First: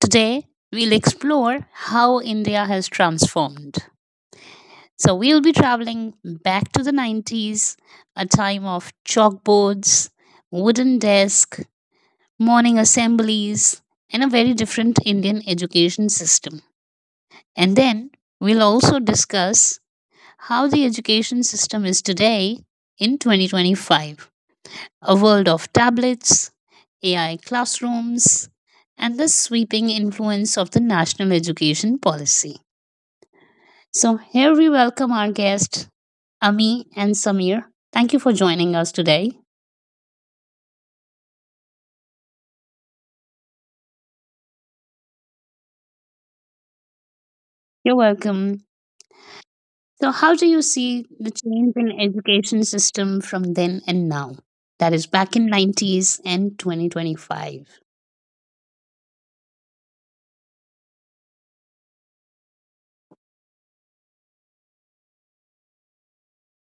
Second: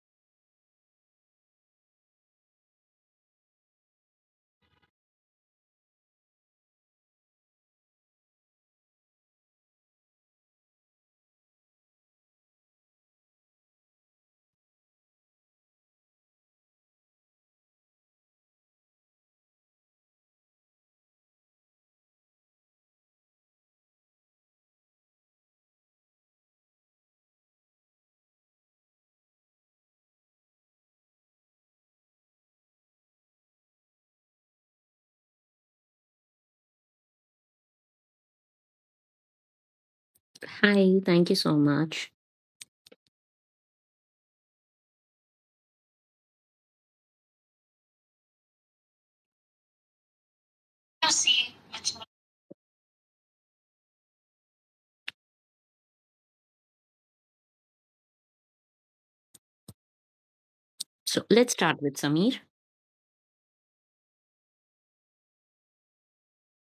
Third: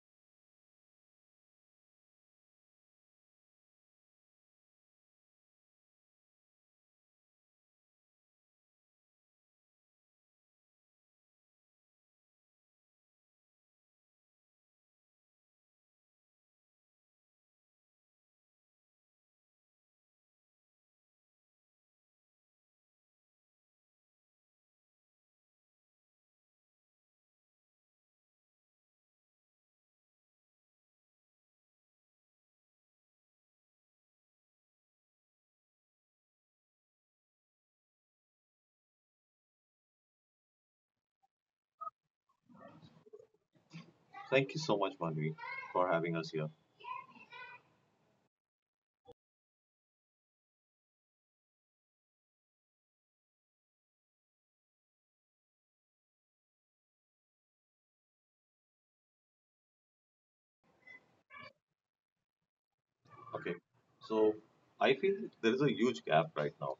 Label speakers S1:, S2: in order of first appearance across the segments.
S1: Today, we'll explore how India has transformed. So, we'll be traveling back to the 90s, a time of chalkboards, wooden desk, morning assemblies, and a very different Indian education system. And then, we'll also discuss how the education system is today in 2025, a world of tablets, AI classrooms, and the sweeping influence of the national education policy. So, here we welcome our guests, Ami and Samir. Thank you for joining us today.
S2: Hi, thank you so much.
S3: Thank you so much, Manvi, for having us here.
S1: You're welcome. So, how do you see the change in education system from then and now? That is back in 90s and 2025.
S2: So let's start with Samir.
S3: Okay, so I feel there is a huge gap right now.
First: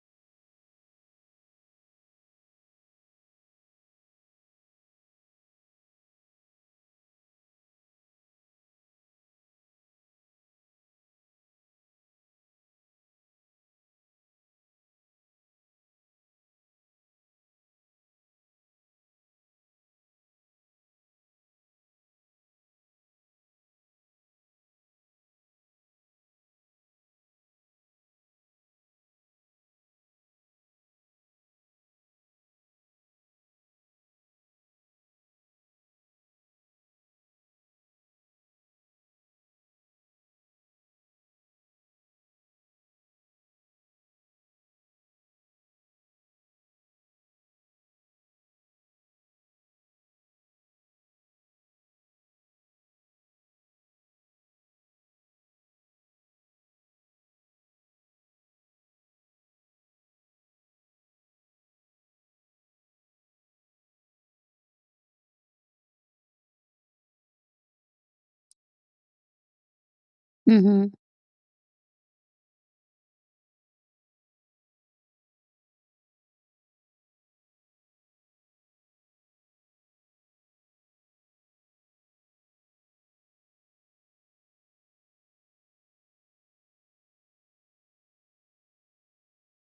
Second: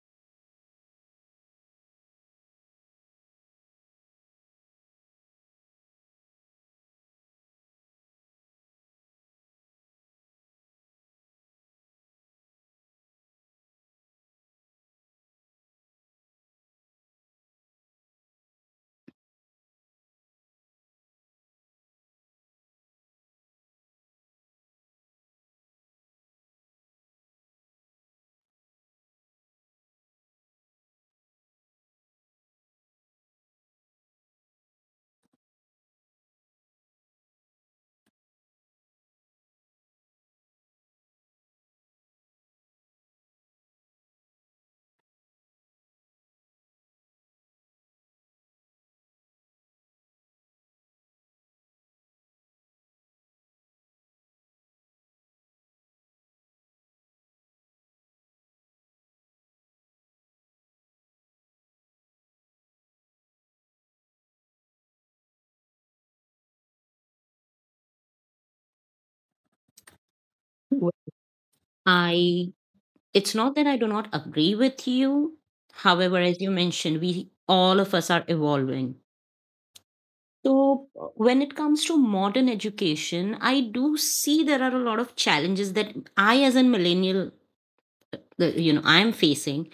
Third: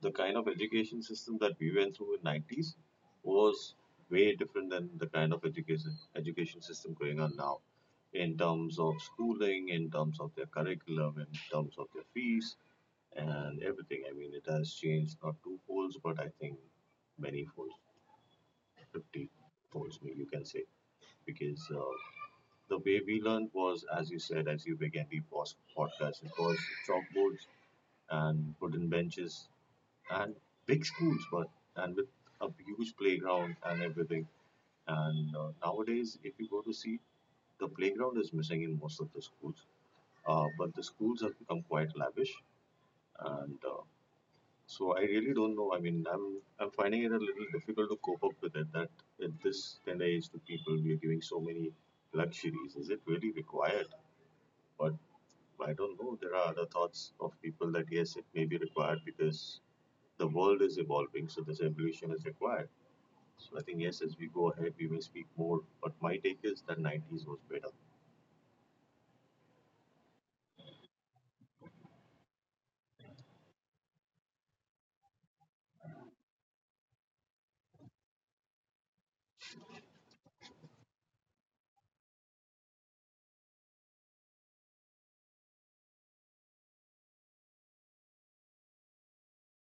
S3: The kind of education system that we went through in 90's was way different than the kind of education system going on now, in terms of schooling, in terms of their curriculum, in terms of their fees, and everything. I mean, it has changed not two folds, but I think many folds, 50 folds, maybe you can say, because the way we learned was, as you said, as you began the podcast. It was chalkboards and wooden benches and big schools, but and with a huge playground and everything. And nowadays, if you go to see, the playground is missing in most of the schools. But the schools have become quite lavish, and so I really don't know. I mean, I'm finding it a little difficult to cope up with it. That at this tender age to people, we are giving so many luxuries. Is it really required? But I don't know. There are other thoughts of people that yes, it may be required because the world is evolving, so this evolution is required. So I think yes, as we go ahead, we may speak more. But my take is that 90's was better.
S1: Mm-hmm.
S2: Wh- I it's not that I do not agree with you. However, as you mentioned, we all of us are evolving. So when it comes to modern education, I do see there are a lot of challenges that I as a millennial, I am facing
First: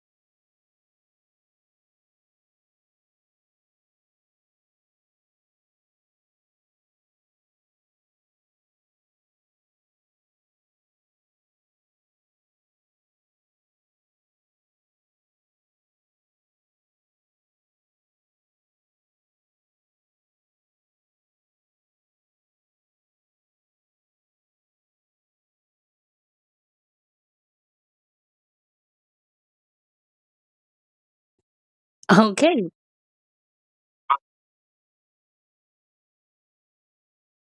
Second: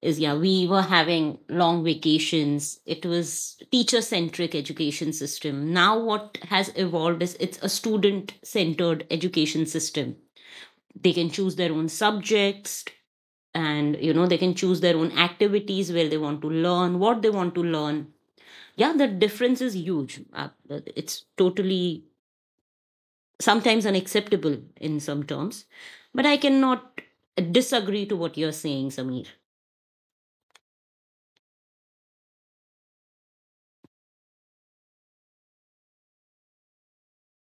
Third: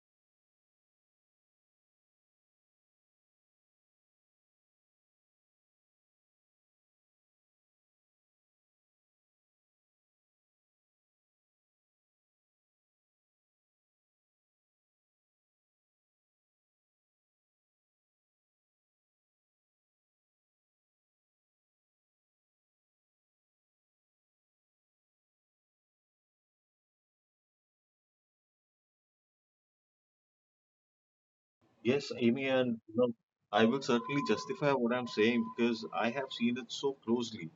S2: is, yeah, we were having long vacations. It was teacher centric education system. Now what has evolved is it's a student centered education system. They can choose their own subjects, and they can choose their own activities where they want to learn what they want to learn. Yeah, the difference is huge. It's totally sometimes unacceptable in some terms, but I cannot disagree to what you're saying, Samir.
S3: Yes, Amy,
S1: Okay.
S3: I will certainly justify what I'm saying because I have seen it so closely.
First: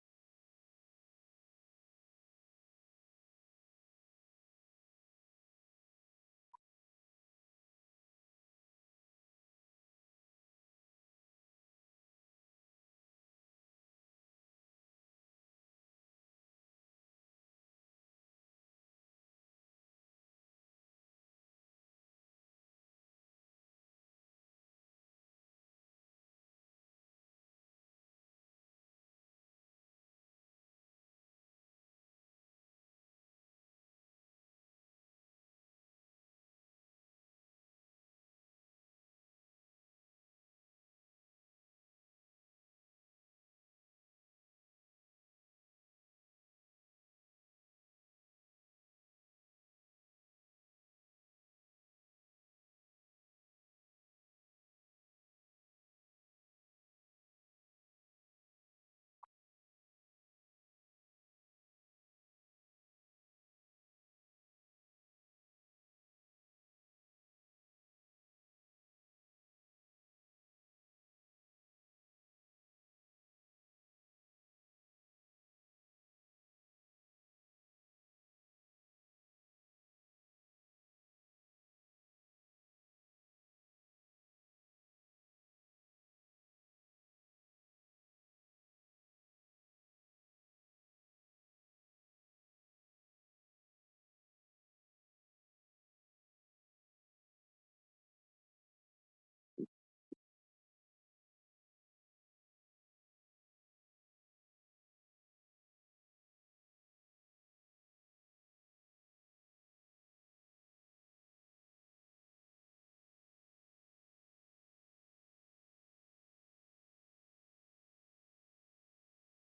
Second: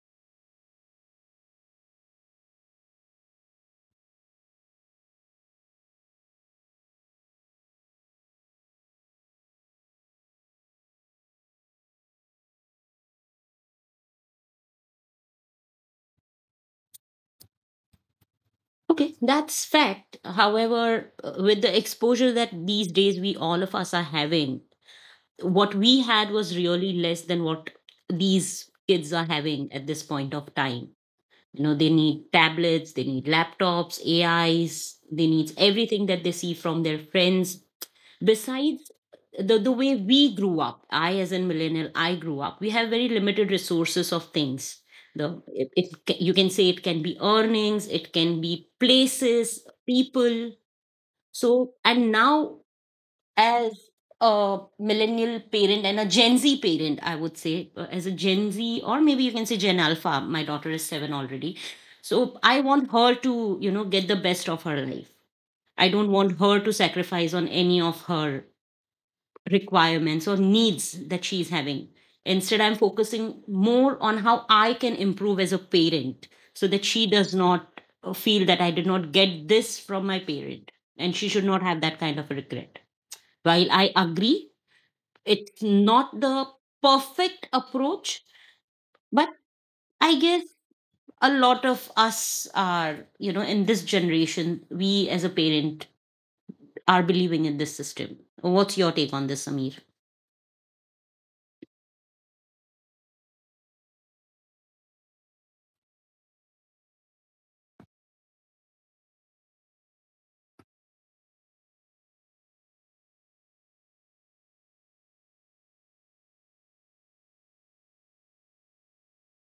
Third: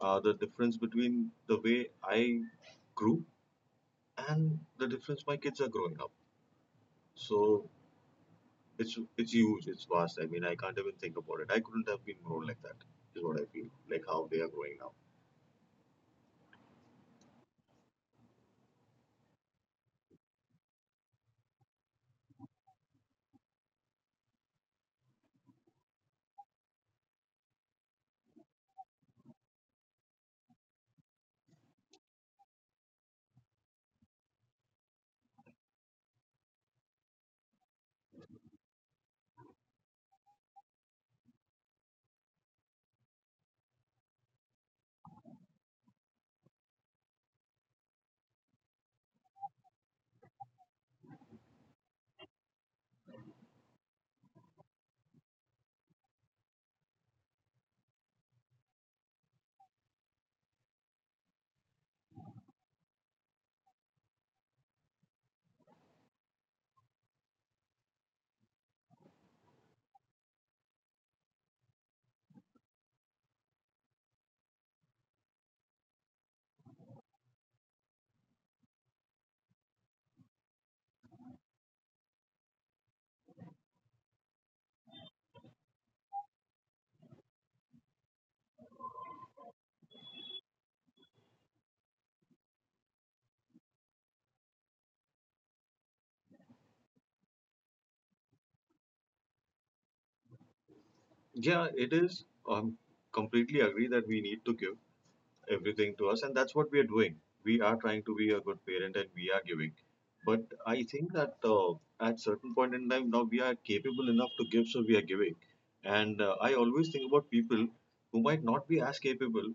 S3: The difference between the way I grew and the difference my kids are growing up. So it's huge. It's vast. I mean, I can't even think about it. I couldn't have been grown like that. Is what I feel. Like how they are growing now.
S2: Okay, that's fact. However, with the exposure that these days we all of us are having, what we had was really less than what these kids are having at this point of time. You know, they need tablets, they need laptops, AIs, they need everything that they see from their friends. Besides the way we grew up, I as a millennial, I grew up, we have very limited resources of things. It, you can say it can be earnings, it can be places, people. So, and now, as a millennial parent and a Gen Z parent, I would say, as a Gen Z, or maybe you can say Gen Alpha, my daughter is 7 already. So I want her to get the best of her life. I don't want her to sacrifice on any of her requirements or needs that she's having. Instead, I'm focusing more on how I can improve as a parent so that she does not feel that I did not get this from my parent, and she should not have that kind of regret. While I agree, it's not the perfect approach, but I guess a lot of us are, in this generation, we as a parent are believing in this system. What's your take on this, Samir?
S3: Yeah, it is. Completely agree that we need to give everything to us, and that's what we are doing. We are trying to be a good parent, and we are giving. But I think that at certain point in time, now we are capable enough to give, so we are giving. And I always think about people who might not be as capable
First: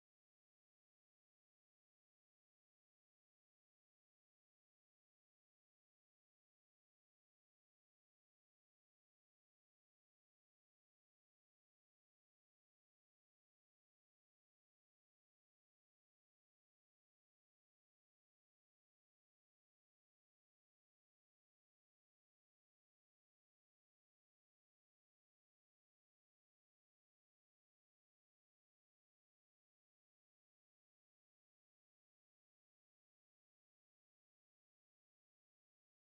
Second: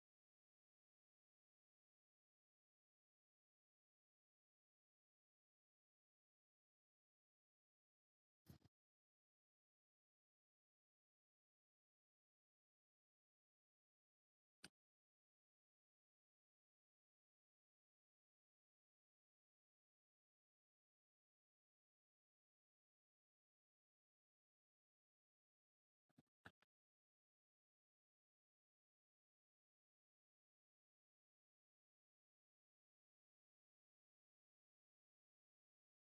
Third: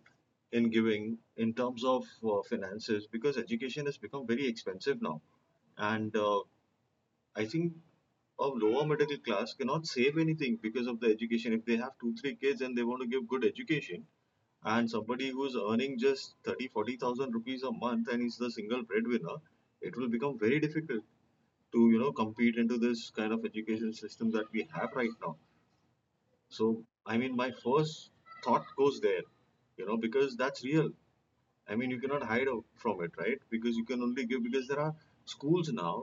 S3: in giving in terms of finances because education has become very expensive now and I think a lower middle class cannot save anything because of the education if they have two three kids and they want to give good education, and somebody who's earning just 30, 40,000 rupees a month and is the single breadwinner, it will become very difficult to compete into this kind of education system that we have right now. So I mean my first thought goes there, because that's real. I mean, you cannot hide out from it, right? Because you can only give because there are schools now,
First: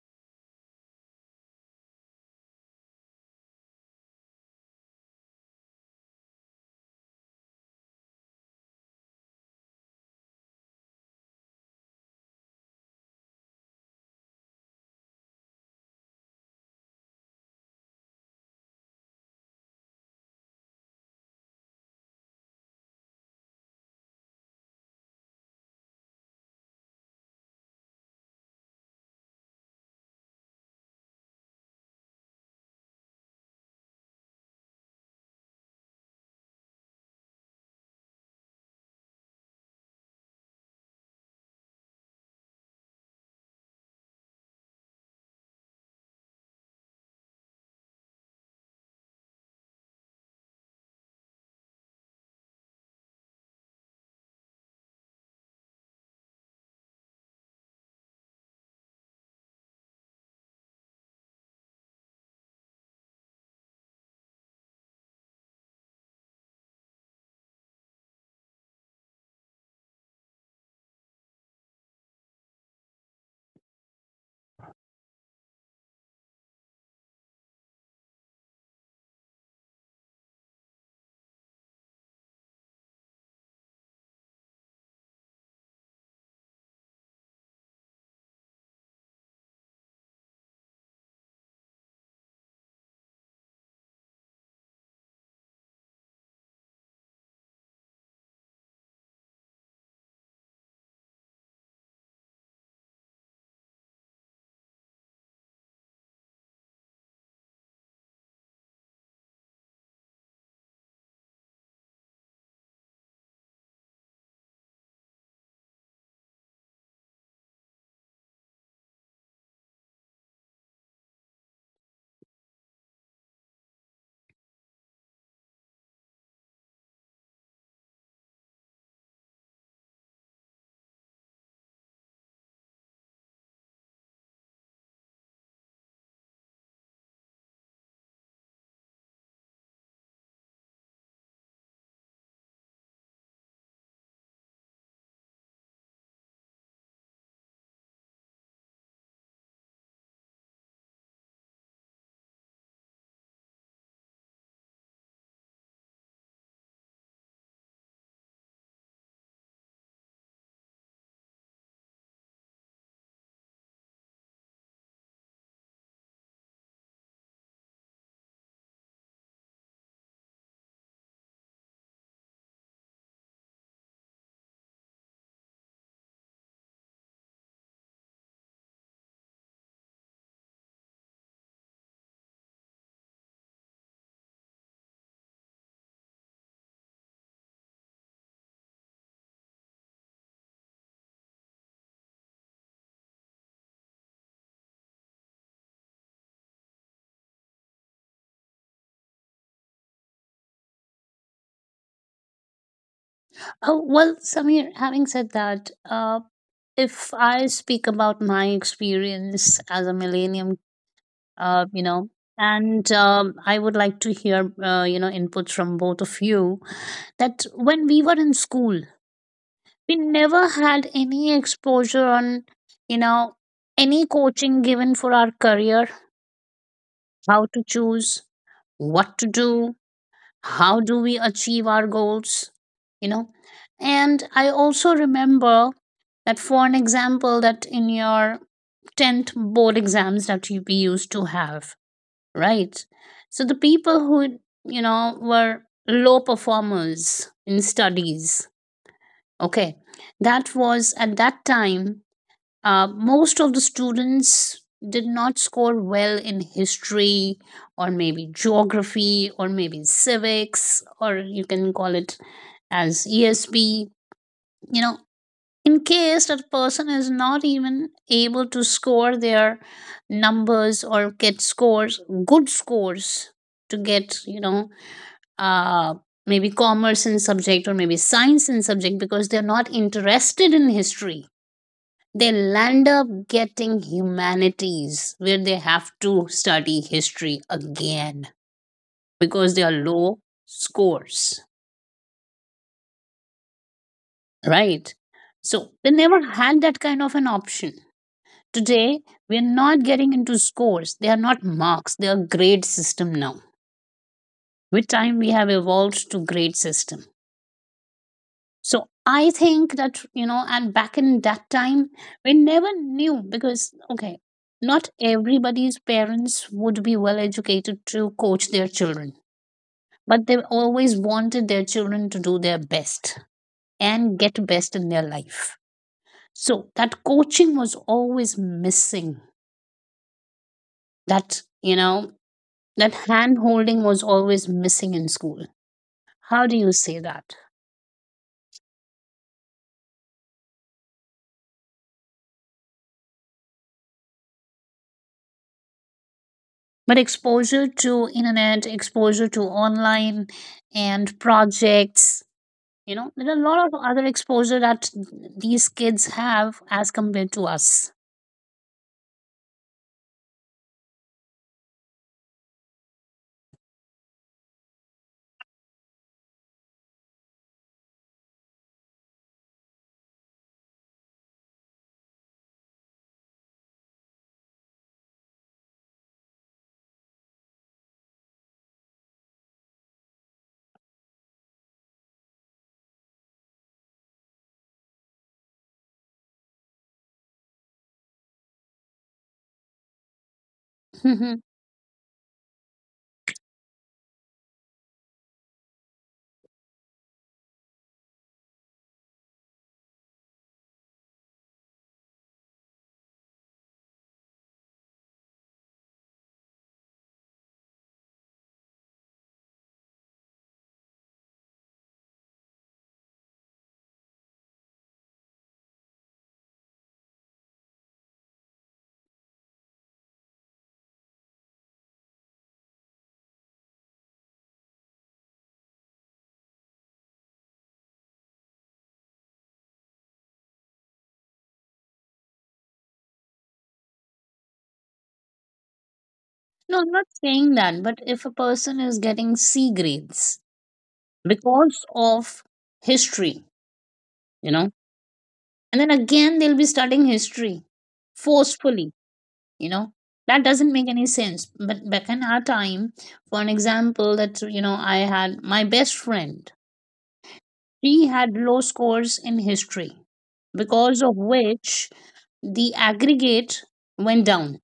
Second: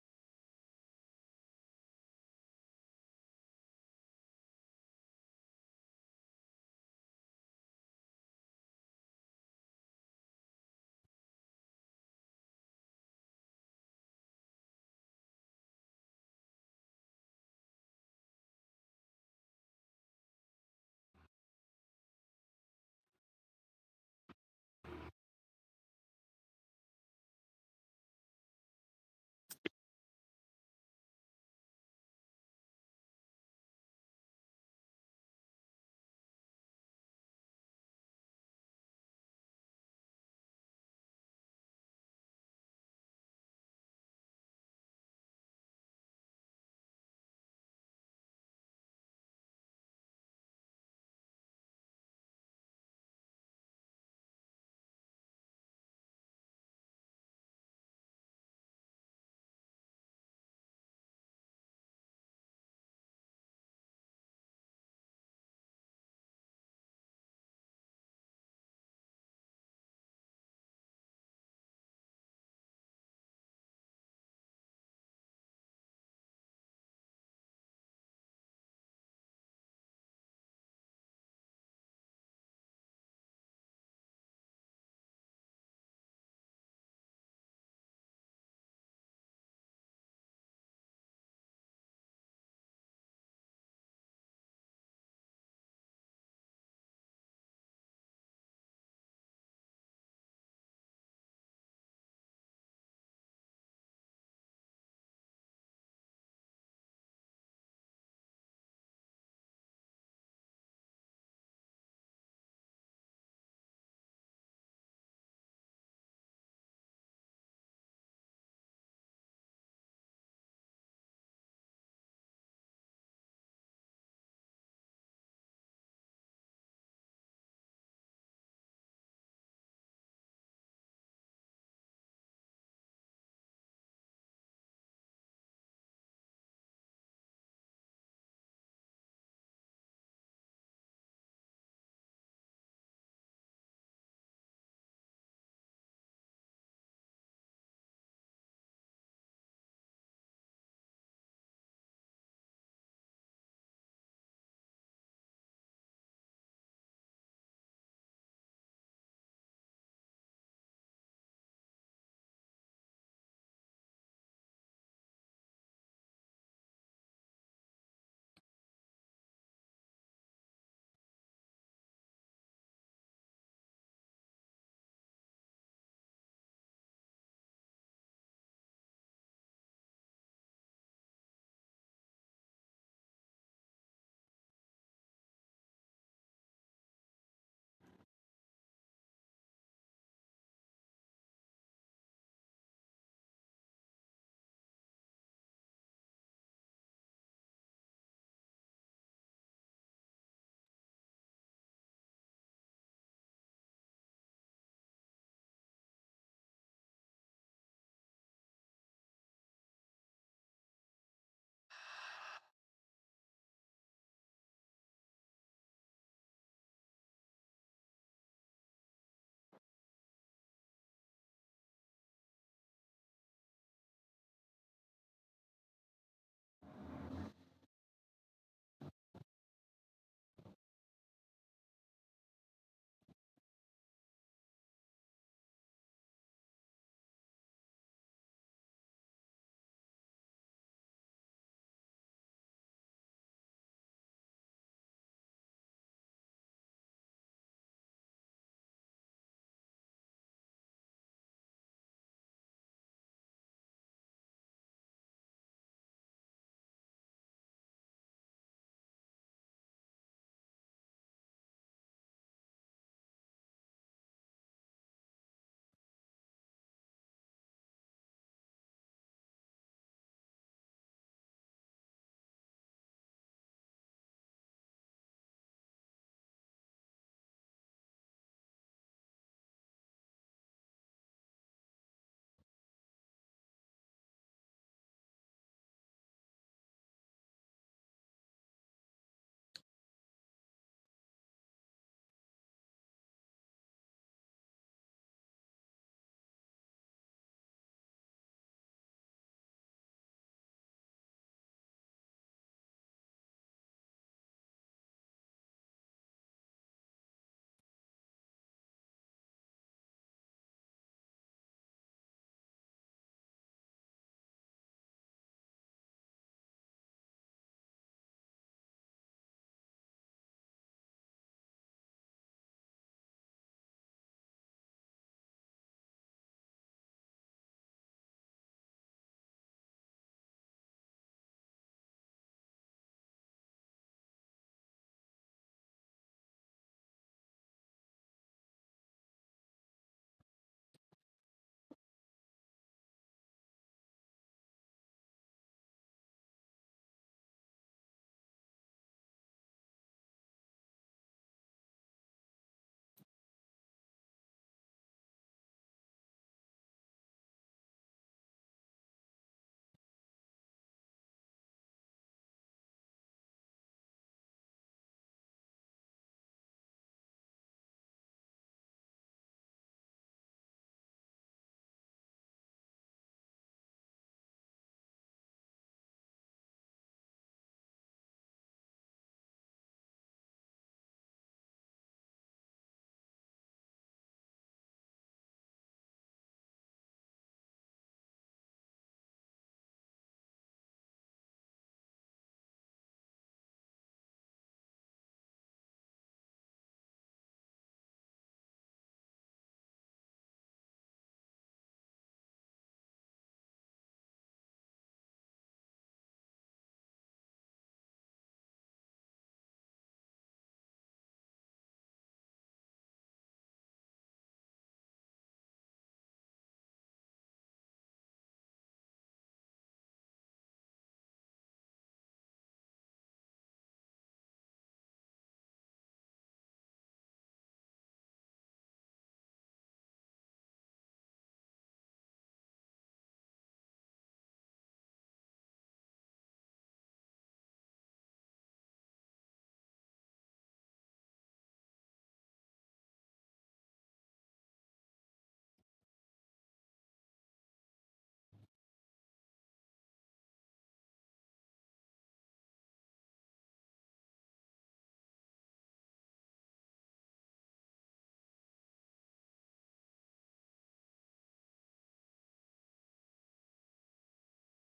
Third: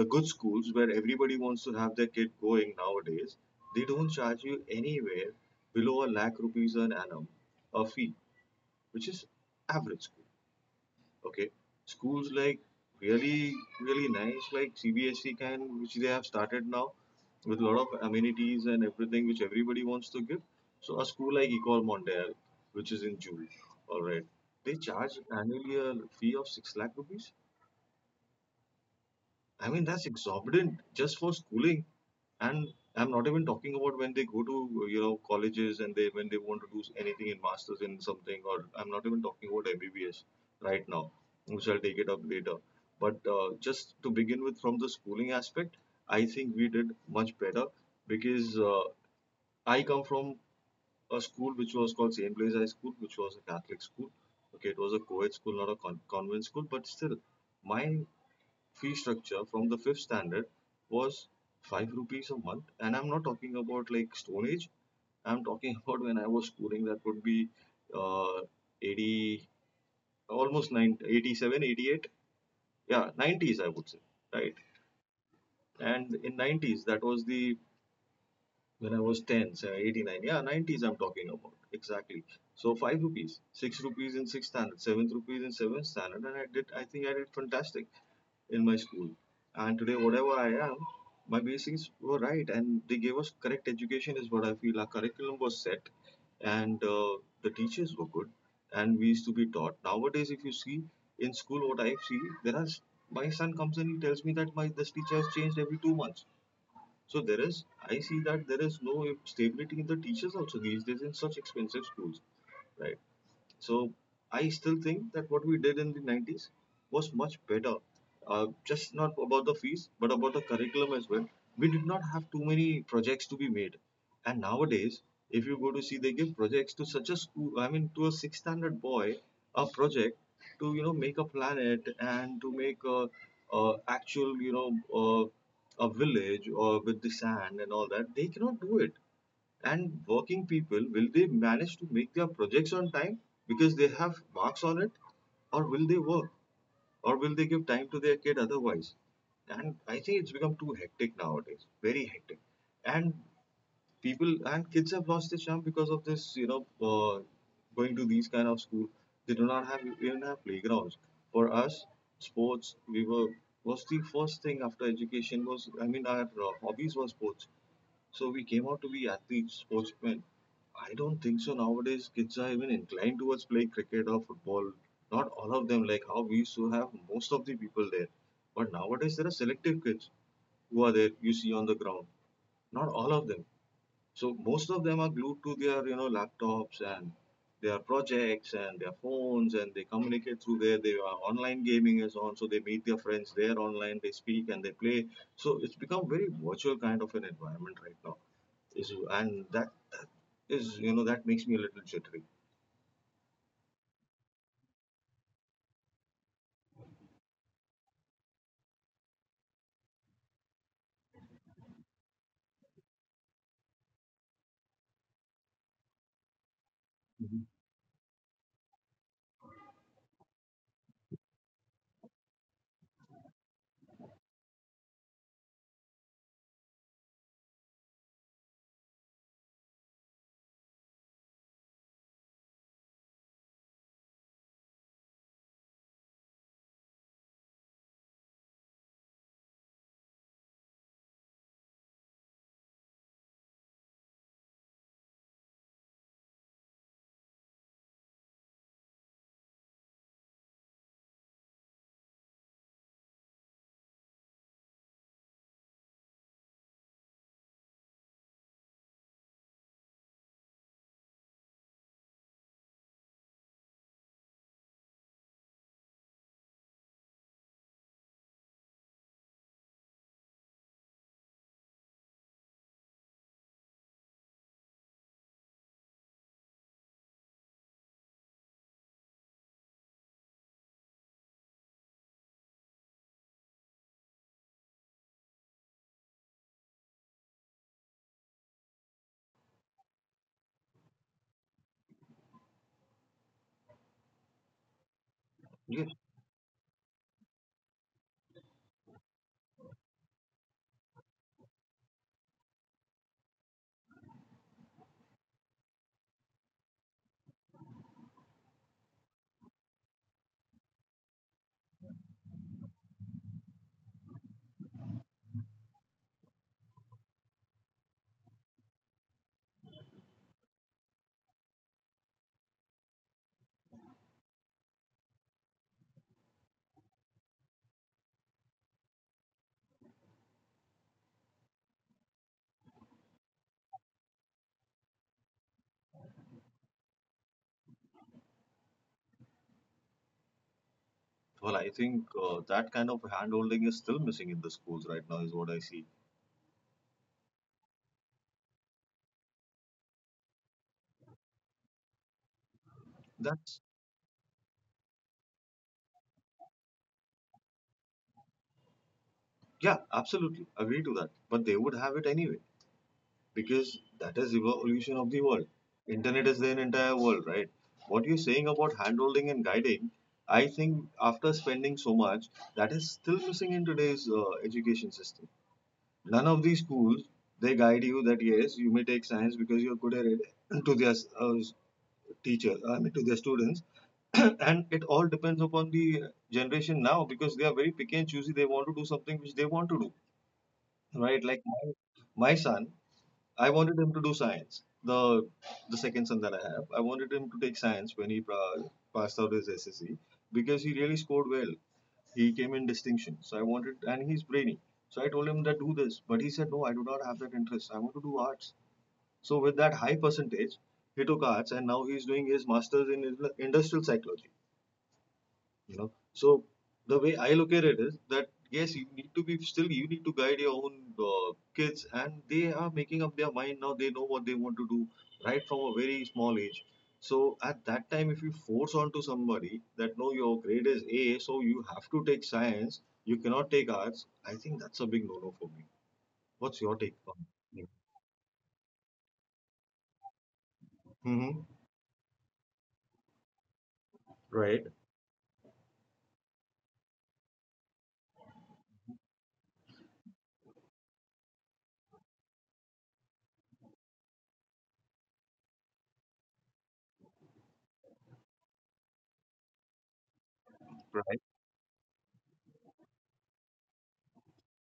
S3: the good schools where everybody wants to have their kid going nowadays, they don't charge you anywhere below a lakh rupees an annum a fee, which is average school. Okay, schools like really really nice like CBSE can, which they have started now with a lot of amenities and everything which everybody wants to give. So a school like Ecole Mondiale, which is in Jewel, all right, they charge annually a fee of 6 lakh rupees. I mean, that's exorbitant just for schooling. And I'm not even talking about when they go to, you know, colleges and they when they want to do anything in masters in something, or I'm not even talking about MBBS right now, which I'll take it up later. But just to begin with, from the schooling aspect, I think we did much better because I come from a school which was called St. Blaise High School, which was a Catholic school. Okay, it was a co-ed school, not a convent school, but still, my fee structure from the fifth standard was 5 rupees a month, and I'm not talking about like Stone Age. I'm talking about when I was schooling, that would be uh, 80, almost 90, 87, 88. Yeah, 90's, I would say, right? And in 90's, that was the when I was 10, so 89, yeah, 90's I'm talking about, exactly. So 5 rupees, 6 rupees in 6th standard, 7th rupees in 7th standard, and I think I did fantastic in my school. And today, whatever I am, my basics were right, and they gave us correct education, is what I feel. Our curriculum was set, and the teachers were good, and we used to be taught. Nowadays, if you see in school, what I see, there are my son comes and he tells me that my this teacher has changed every 2 months. So I see that there is no stability in the teachers also these days in such expensive schools, right? So I still think that what we did in the 90's was much better. Just not about the fees, but about the curriculum as well. We did not have too many projects to be made. And nowadays, if you go to see, they give projects to such a school, I mean, to a sixth standard boy, a project to, make a planet and to make a actual, a village or with the sand and all that. They cannot do it. And working people, will they manage to make their projects on time because they have marks on it? Or will they work? Or will they give time to their kid otherwise? And I think it's become too hectic nowadays, very hectic. And people and kids have lost their charm because of this, going to these kind of school. They do not have, we don't have playgrounds. For us, sports, was the first thing after education was, I mean, our hobbies were sports, so we came out to be athletes, sportsmen. I don't think so nowadays kids are even inclined towards playing cricket or football. Not all of them, like how we used to have most of the people there. But nowadays there are selective kids who are there you see on the ground. Not all of them. So most of them are glued to their laptops and their projects and their phones and they communicate through there. They are Online gaming is on, so they meet their friends there online. They speak and they play. So it's become very virtual kind of an environment right now. Is and That is, that makes me a little jittery.
S1: Oh, well, Samir, having said that, if I speak about my experience as a millennium, you know, and I would like to hear, inputs from both of you that
S3: Mhm.
S1: when we were in school, we never had any exposure on, you know, any coaching given for our career, how to choose, what to do, how do we achieve our goals, you know. And I also remember that, for an example, that in your 10th board exams that you we used to have, right? So the people who, you know, were low performers in studies, okay, that was at that time. Most of the students did not score well in history, or maybe geography, or maybe civics, or you can call it as ESP. You know, in case that person is not even able to score their numbers or get scores, good scores, to get, you know, uh, maybe commerce in subject or maybe science in subject, because they're not interested in history, they land up getting humanities where they have to study history again because they are low scores, right? So
S3: Yes.
S1: they never had that kind of an option. Today, we are not getting into scores. They are not marks. They are grade system now. With time, we have evolved to grade system. So I think that, you know, and back in that time, we never knew because, okay, not everybody's parents would be well educated to coach their children, but they always wanted their children to do their best and get best in their life. So that coaching was always missing. That, you know, that hand holding was always missing in school. How do you say that?
S3: Well, I think that kind of hand holding is still missing in the schools right now, is what I see.
S1: But exposure to internet, exposure to online and projects, you know, there are a lot
S3: That's
S1: of other exposure that these kids have as compared to us.
S3: Yeah, absolutely agree to that. But they would have it anyway because that is evolution of the world. Internet is their entire world, right? What you're saying about handholding and guiding, I think after spending so much, that is still missing in today's education system. None of these schools they guide you that yes you may take science because you're good at it. to their uh, teacher I mean to their students. And it all depends upon the generation now because they are very picky and choosy, they want to do something which they want to do, right?
S1: No,
S3: Like my son, I wanted him to do science. The second son that I have, I wanted him to take science when he passed out his SSC because he really scored well. He came in distinction. And he's brainy. So I told him that do this, but he said no, I do not have that interest. I want to do arts. So with that high percentage, he took arts, and now he's doing his masters in industrial psychology. you know so the way I look at it is that yes, you need to be still you need to guide your own uh, kids, and they are making up their mind now, they know what they want to do right from a very small age. So at that time if you force onto somebody that no your grade is A so you have to take science, you cannot take arts, I think that's a big no-no for me. What's your
S1: I'm
S3: take
S1: not
S3: on
S1: saying
S3: it?
S1: that, but if a person is getting C grades
S3: Mm-hmm.
S1: because of history, you
S3: Right,
S1: know, and then again they'll be studying history forcefully, you know, that doesn't make any sense. But back in our time, for an example, that, you know, I had my best friend. She had low scores in history, because
S3: right.
S1: of which the aggregate went down,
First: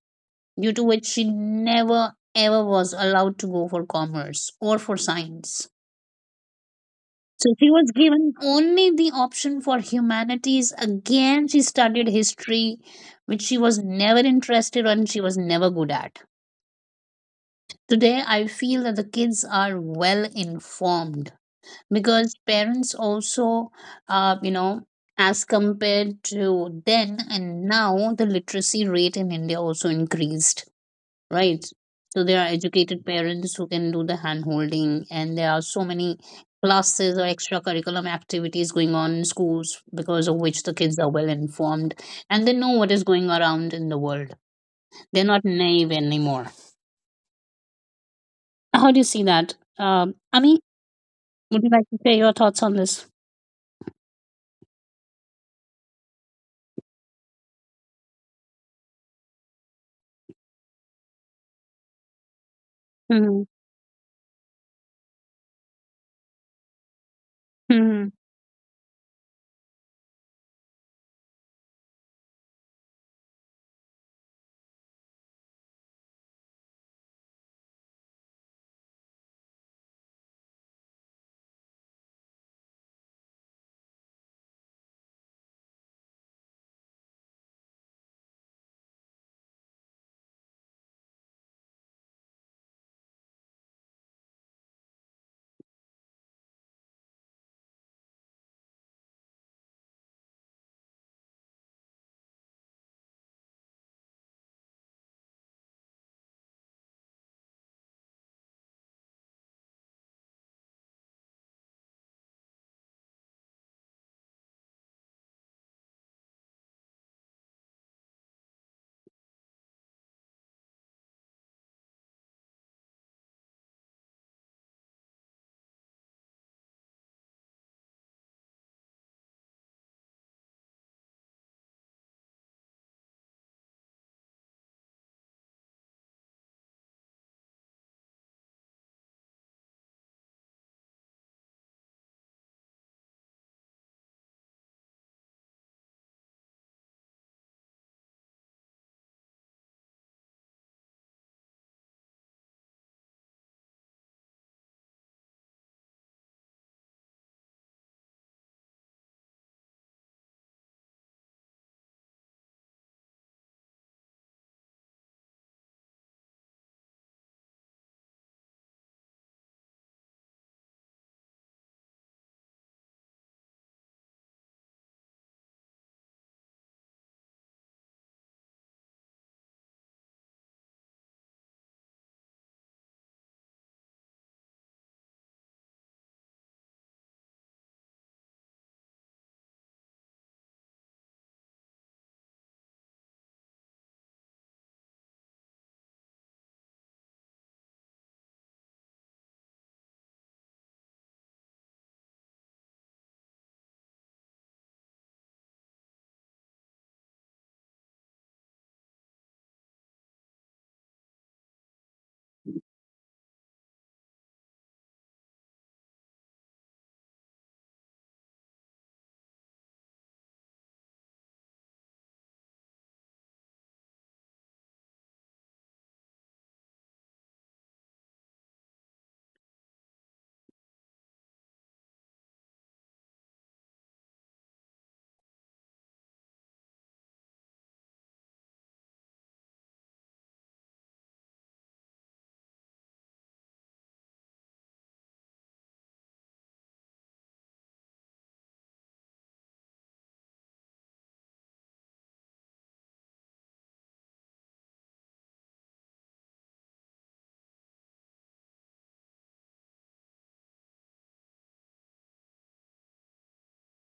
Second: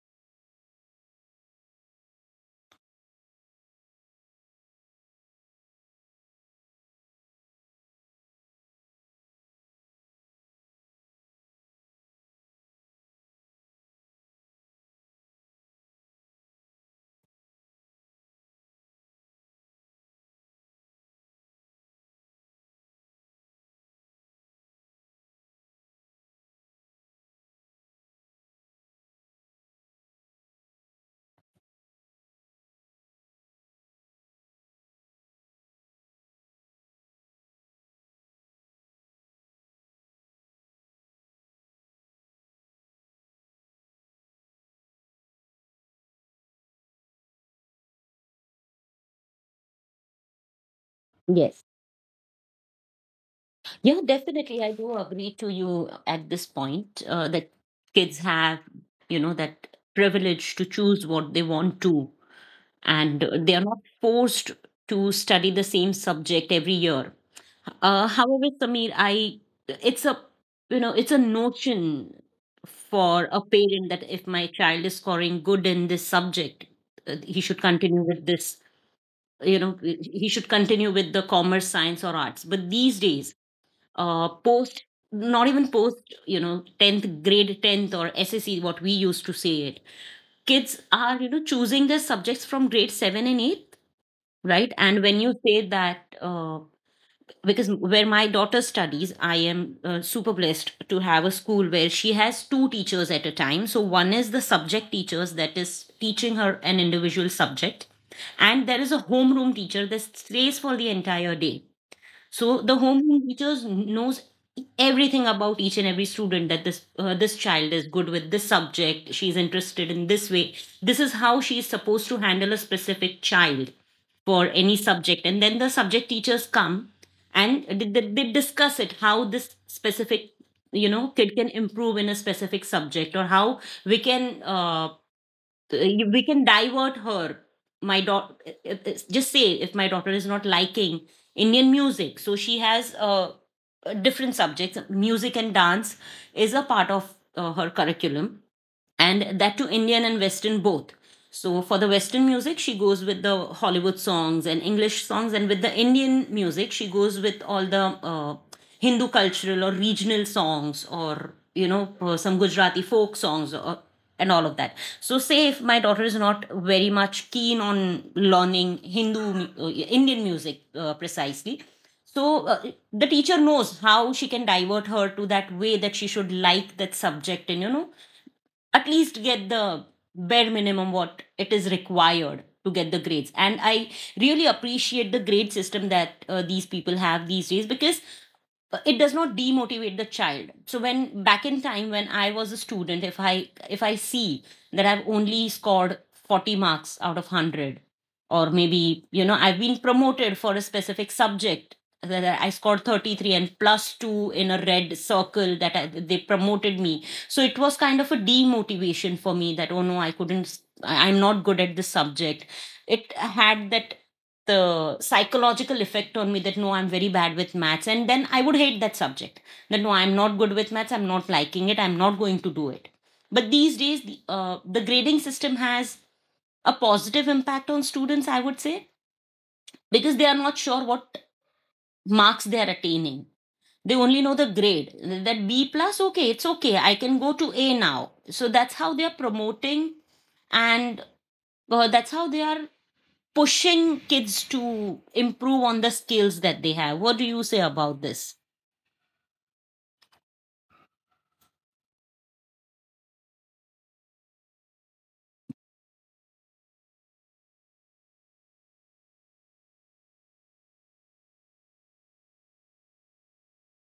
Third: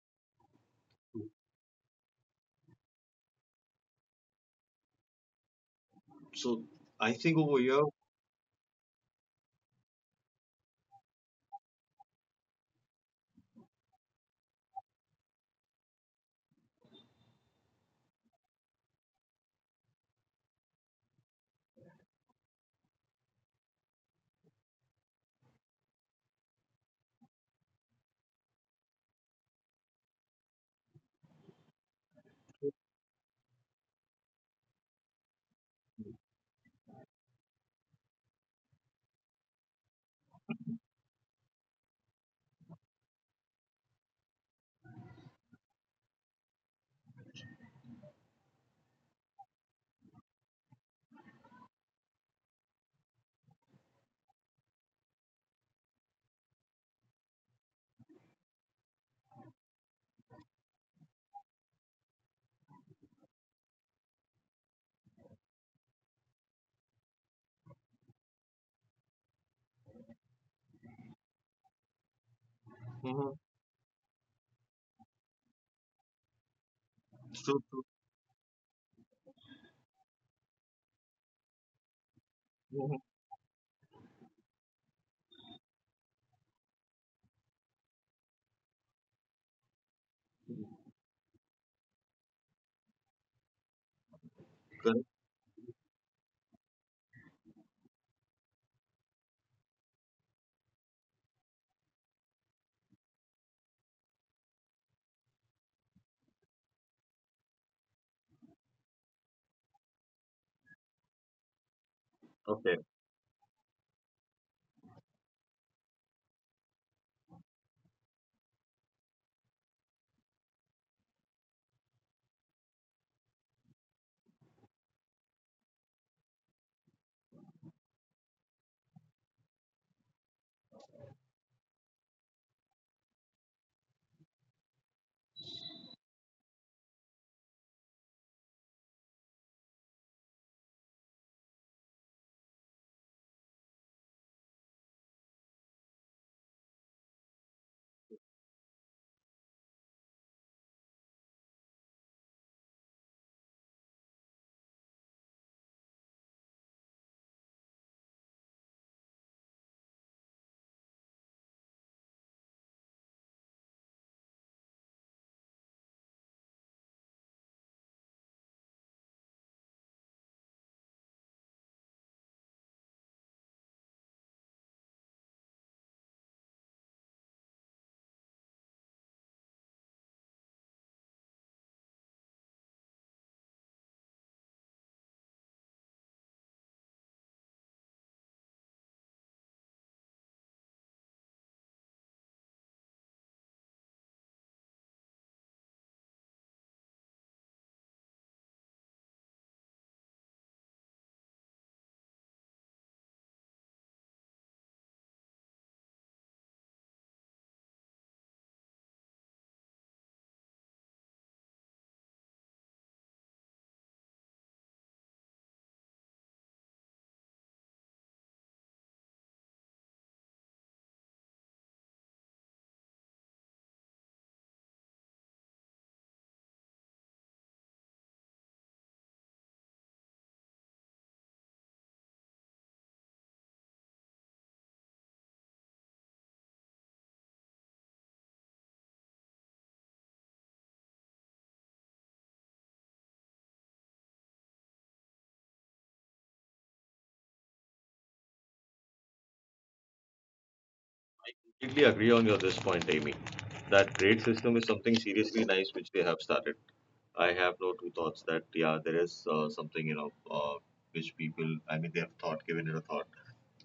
S1: due to which she never ever was allowed to go for commerce or for science.
S3: So I think
S1: So
S3: over
S1: she
S3: here.
S1: was given only the option for humanities. Again, she studied history, which she was never interested in, she was never good at. Today, I feel that the kids are well informed because parents also, you know, as compared to then and now, the literacy rate in India also increased, right? So there are educated parents who can do the hand holding, and there are so many classes or extracurriculum activities going on in schools, because of which the kids are well informed and they know what is going around in the world. They're not naive anymore. How do you see that, Ami? Would
S2: Yes.
S1: you like to share your thoughts on this?
S2: Yeah, definitely. I do agree to you at this point, that kids have, that privilege to choose what they want to, and
S1: Hmm.
S2: they are not forced to study the same subject every year. Uh,
S1: Hmm.
S2: however, Samir, I it's a you know it's a notion for
S3: Hmm.
S2: a parent that if my child is scoring good in this subject, he should
S3: True, true.
S2: continue with this. You know, he should continue with the commerce, science, or arts. But these
S3: Mhm.
S2: days, post, not even post, 10th grade, 10th or SSE, what we used to say it, kids are choosing their subjects from grade 7 and 8. Right. And when you say that, because where my daughter studies, I am super blessed to have a school where she has two teachers at a time. So one is the subject teachers that is teaching her an individual subject, and there is a homeroom teacher that stays for the entire day. So the
S3: Correct.
S2: home teachers knows everything about each and every student, that this child is good with this subject, she's interested in this way. This is how she is supposed to handle a specific child for any subject, and then the subject teachers come and they discuss it, how this specific kid can improve in a specific subject, or how we can uh, we can divert her. My daughter, just say if my daughter is not liking indian music, so she has different subjects. Music and dance is a part of her curriculum, and that to Indian and Western both. So for the Western music, she goes with the Hollywood songs and English songs, and with the Indian music, she goes with all the Hindu cultural or regional songs, or some Gujarati folk songs, or, and all of that. So say if my daughter is not very much keen on learning Hindu Indian music precisely, so the teacher knows how she can divert her to that way, that she should like that subject, and at least get the bare minimum what it is required to get the grades. And I really appreciate the grade system that these people have these days, because it does not demotivate the child. So, when back in time when I was a student, if I see that I've only scored 40 marks out of 100, or maybe I've been promoted for a specific subject, that I scored 33 and plus 2 in a red circle, that they promoted me. So it was kind of a demotivation for me that, oh no, I couldn't, I'm not good at this subject. It had that, the psychological effect on me, that no, I'm very bad with maths, and then I would hate that subject. That no, I'm not good with maths, I'm not liking it, I'm not going to do it. But these days, the grading system has a positive impact on students, I would say, because they are not sure what marks they are attaining. They only know the grade, that B plus, okay, it's okay, I can go to A now. So that's how they are promoting, and that's how they are pushing kids to improve on the skills that they have. What do you say about this?
S3: Completely agree on your this point, Amy. That grade system is something seriously nice which they have started. I have no two thoughts that yeah, there is something you know which people I mean they have thought given it a thought,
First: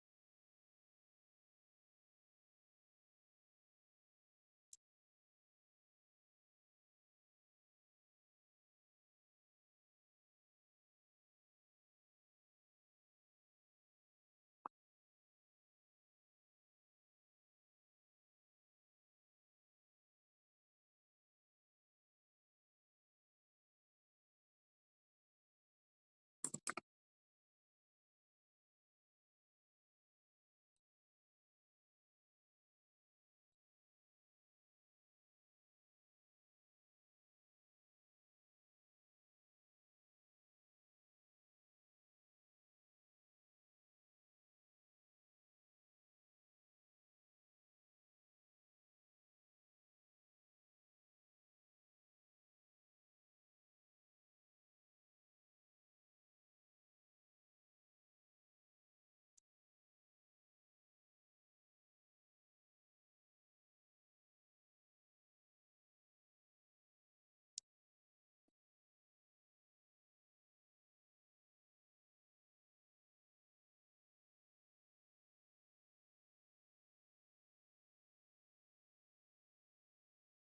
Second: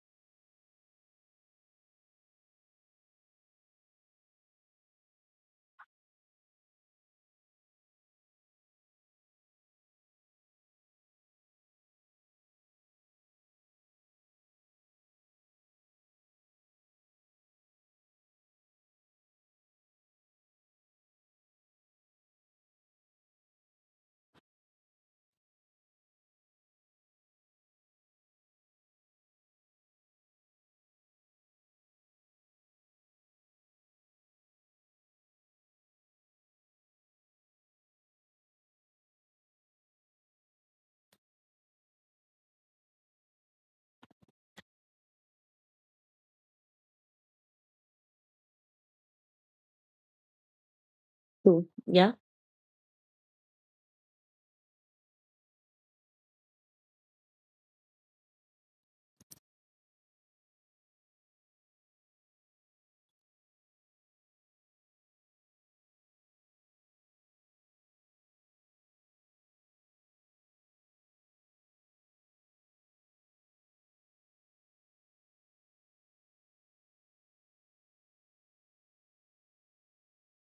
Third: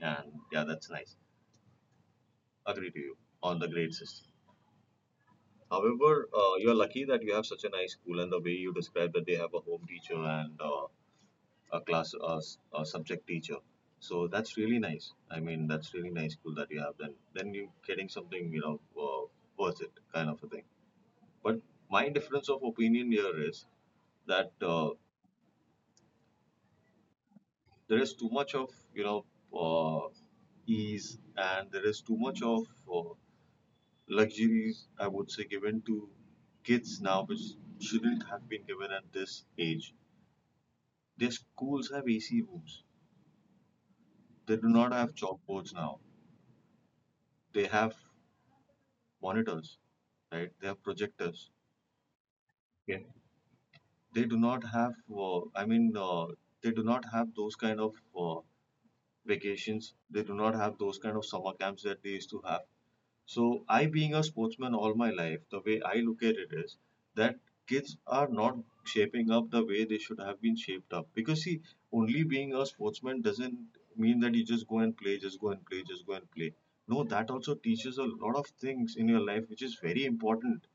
S3: and yeah, that's nice. Agree to you on the grade system. However, you are lucky that you have such a nice school, and the way you describe that they have a home teacher and a class, a subject teacher. So that's really nice. I mean, that's really nice school that you have. Then you getting something worth it kind of a thing. But my difference of opinion here is that there is too much of uh, ease, and there is too much of uh, luxuries, I would say, given to kids now, which shouldn't have been given at this age. Their schools have AC rooms. They do not have chalkboards now. They have monitors, right? They have projectors.
S2: True. Yeah,
S3: Yeah. They do not have. They do not have those kind of vacations. They do not have those kind of summer camps that they used to have. So I, being a sportsman all my life, the way I look at it is that kids are not shaping up the way they should have been shaped up. Because see, only being a sportsman doesn't mean that you just go and play, just go and play, just go and play. No, that also teaches a lot of things in your life, which is very important,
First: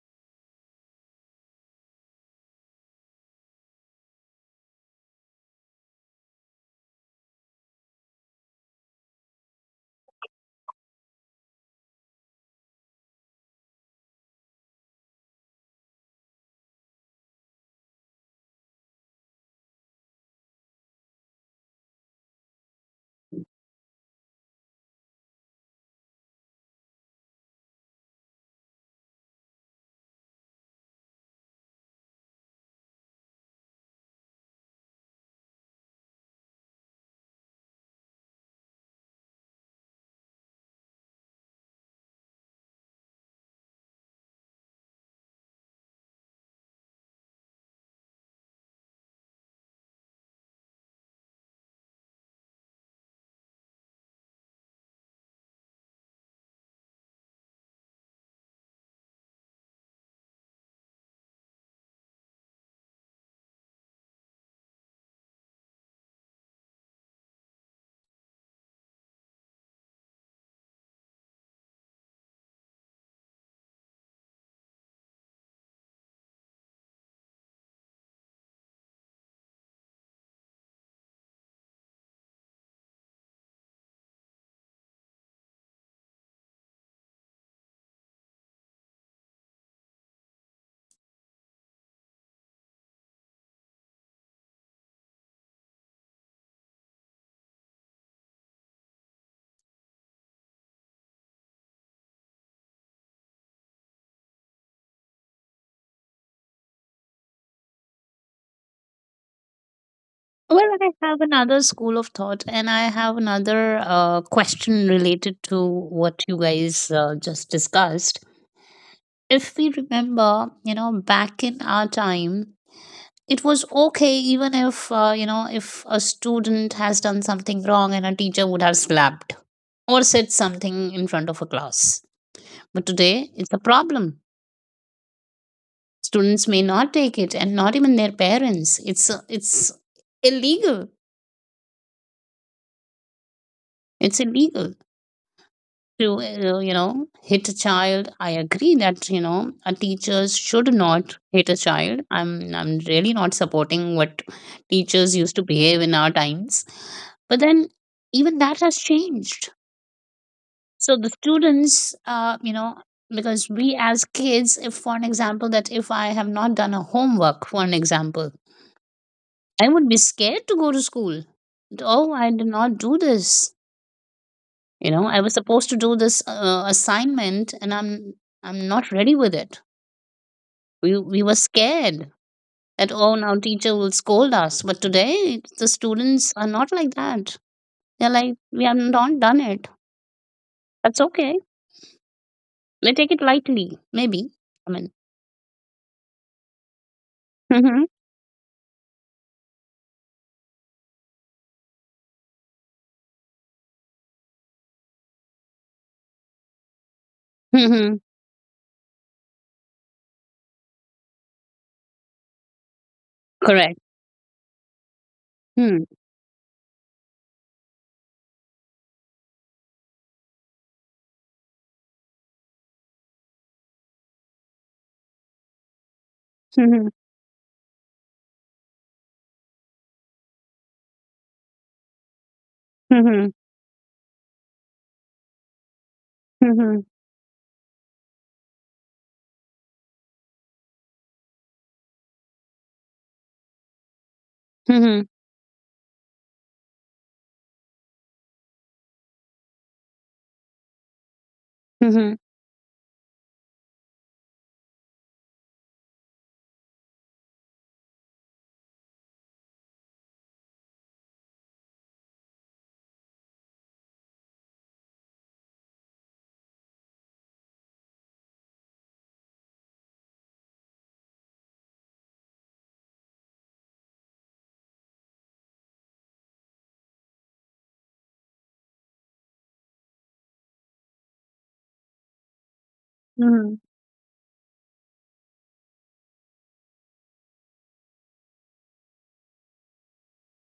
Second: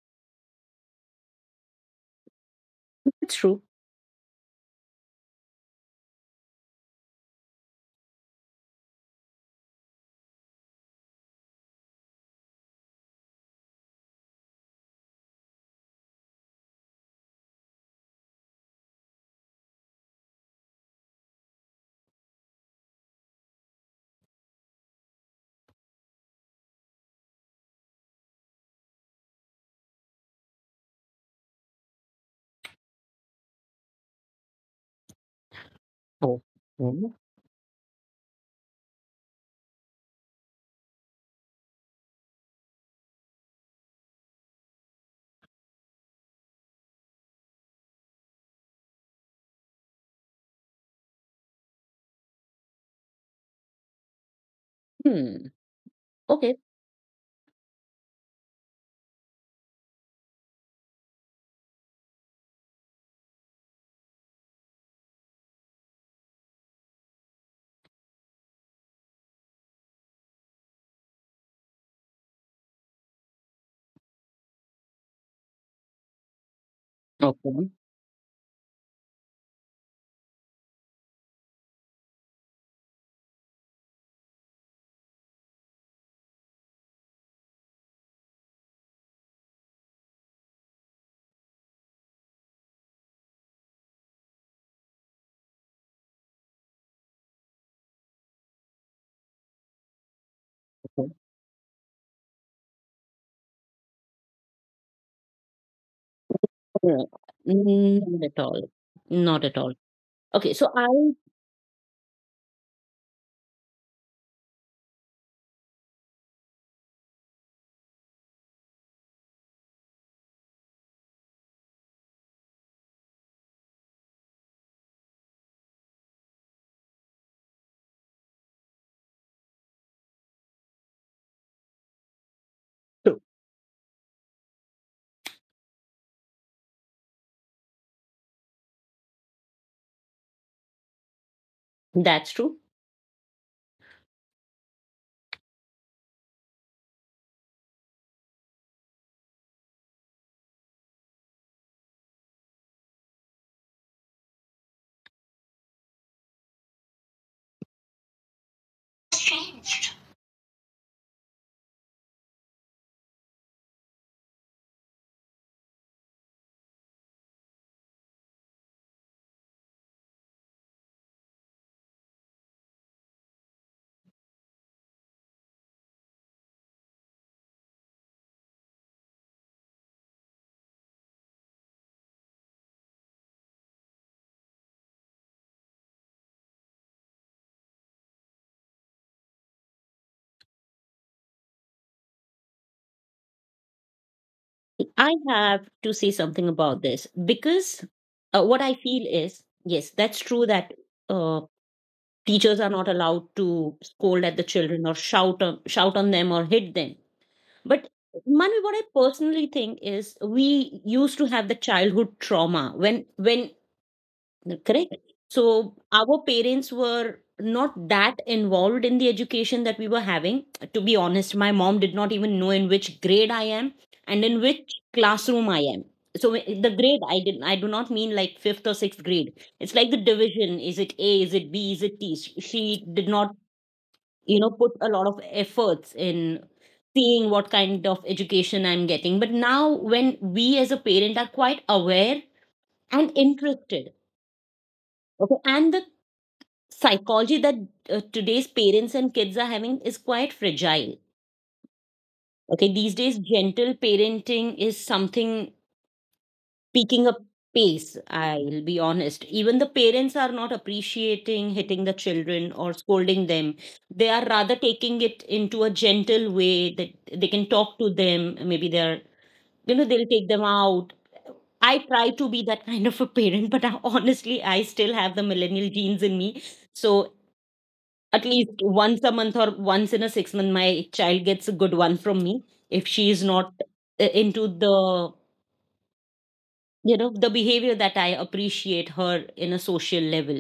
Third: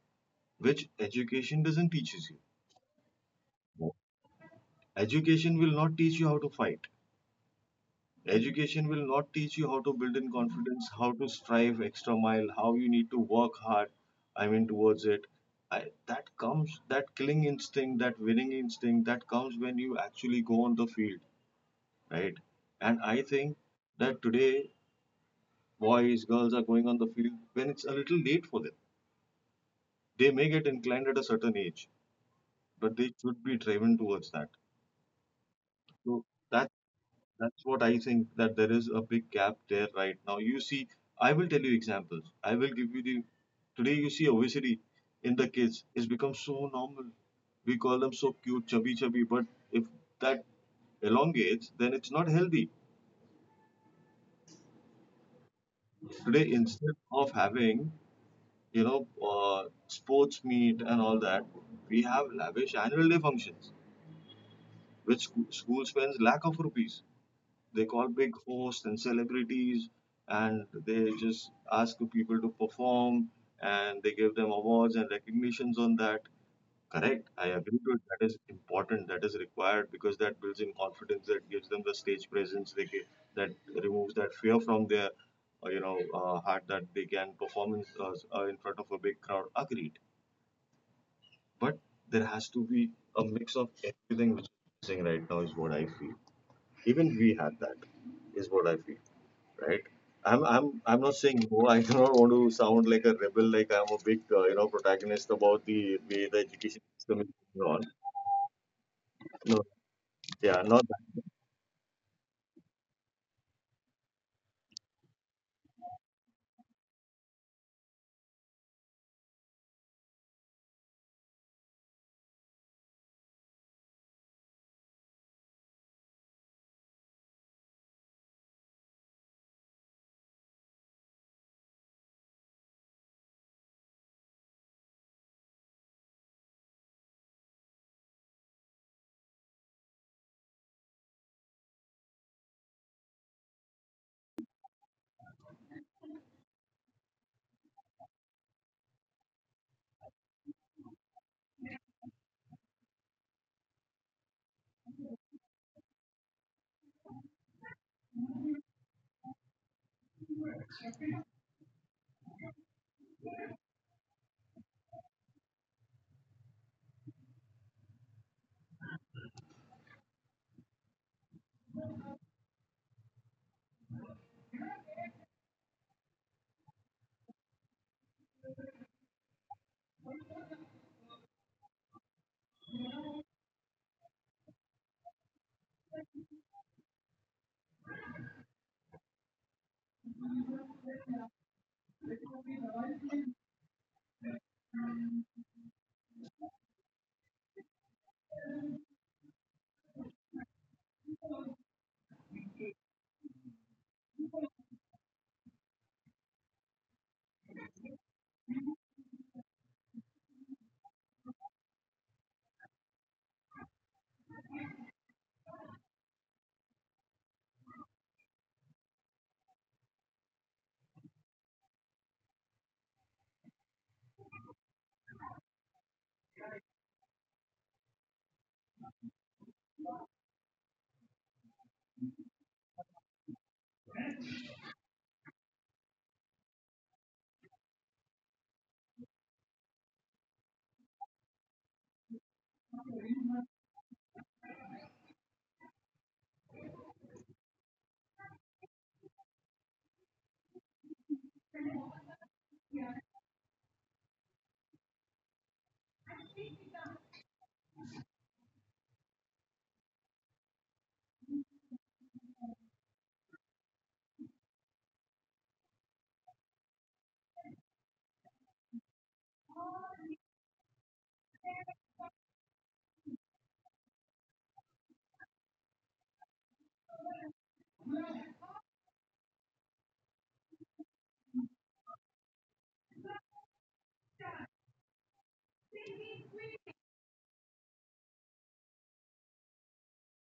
S3: which education doesn't teaches you.
S2: it's true.
S3: Education will not teach you how to fight. Education will not teach you how to build in confidence, how to strive extra mile, how you need to work hard. I mean, towards it. That comes, that killing instinct, that winning instinct, that comes when you actually go on the field, right? And I think that today, boys, girls are going on the field when it's a little late for them. They may get inclined at a certain age, but they should be driven towards that. So
S2: Oh.
S3: that's that's what I think, that there is a big gap there right now. You see, I will tell you examples. I will give you the today you see obesity in the kids. It's become so normal. We call them so cute, chubby, chubby. But if that elongates, then it's not healthy.
S2: Hmm.
S3: Today,
S2: Okay.
S3: instead of having you know sports meet and all that, we have lavish annual day functions, which school spends lakh of rupees. They call big hosts and celebrities, and they just ask people to perform, and they give them awards and recognitions on that. Correct, I
S2: Okay.
S3: agree to it. That is important, that is required, because that builds in confidence, that gives them the stage presence. They get, that removes that fear from their heart, that they can perform in front of a big crowd. Agreed, but there has to be a mix of everything, which is missing right now, is what I feel. Even we had that, is what I feel, right? I'm
S2: Okay.
S3: not saying no. I do not want to sound like a rebel, like I'm a big protagonist about the way the education
S2: No,
S3: system is going on.
S2: not at all. Not at
S3: No,
S2: all. Okay.
S1: Well,
S3: yeah,
S2: So
S3: not
S1: I
S2: I.
S1: have
S3: that.
S1: another school of thought, and I have another question related to what you guys just discussed. If we remember, you know, back in our time, it was okay even if, you know, if a student has done something wrong and a teacher would have slapped or said something in front of a class. But
S2: True.
S1: today, it's a problem. Students may not take it, and not even their parents. It's illegal.
S2: That's true.
S1: It's illegal to, you know, hit a child. I agree that, you know, a teachers should not hit a child. I'm really not supporting what teachers used to behave in our times, but then even that has changed. So the students, you know, because we as kids, if for an example, that if I have not done a homework, for an example, I would be scared to go to school. Oh, I did not do this, you know, I was supposed to do this assignment, and I'm not ready with it. We were scared that, oh, now teacher will scold us. But today the students are not like that. They're like, we have not done it, that's okay. They take it lightly, maybe, I mean.
S2: I have to say something about this,
S1: Hmm
S2: because what I feel is, yes, that's true that uh, teachers are not allowed to scold at the children, or shout on them, or hit them. But
S1: hmm
S2: Manu, what I personally think is, we used to have the childhood trauma, when
S1: correct
S2: correct. So
S1: hmm
S2: our parents were not that involved in the education that we were having. To be honest, my mom did not even know in which grade I am and in which classroom I am. So the
S1: hmm
S2: grade, I do not mean like fifth or sixth grade. It's like the division. Is it A? Is it B? Is it T? She did
S1: hmm
S2: not put a lot of efforts in
S1: hmm hmm
S2: seeing what kind of education I'm getting. But now when we as a parent are quite aware and interested,
S1: hmm
S2: okay, and the psychology that today's parents and kids are having is quite fragile. Okay, these days gentle parenting is something picking up pace, I'll be honest. Even the parents are not appreciating hitting the children or scolding them. They are rather taking it into a gentle way that they can talk to them. Maybe they're, they'll take them out. I try to be that kind of a parent, but I, honestly, I still have the millennial genes in me. So at least once a month, or once in a 6 month, my child gets a good one from me. If she is not
S1: hmm.
S2: into the you know the behavior that I appreciate her in a social level.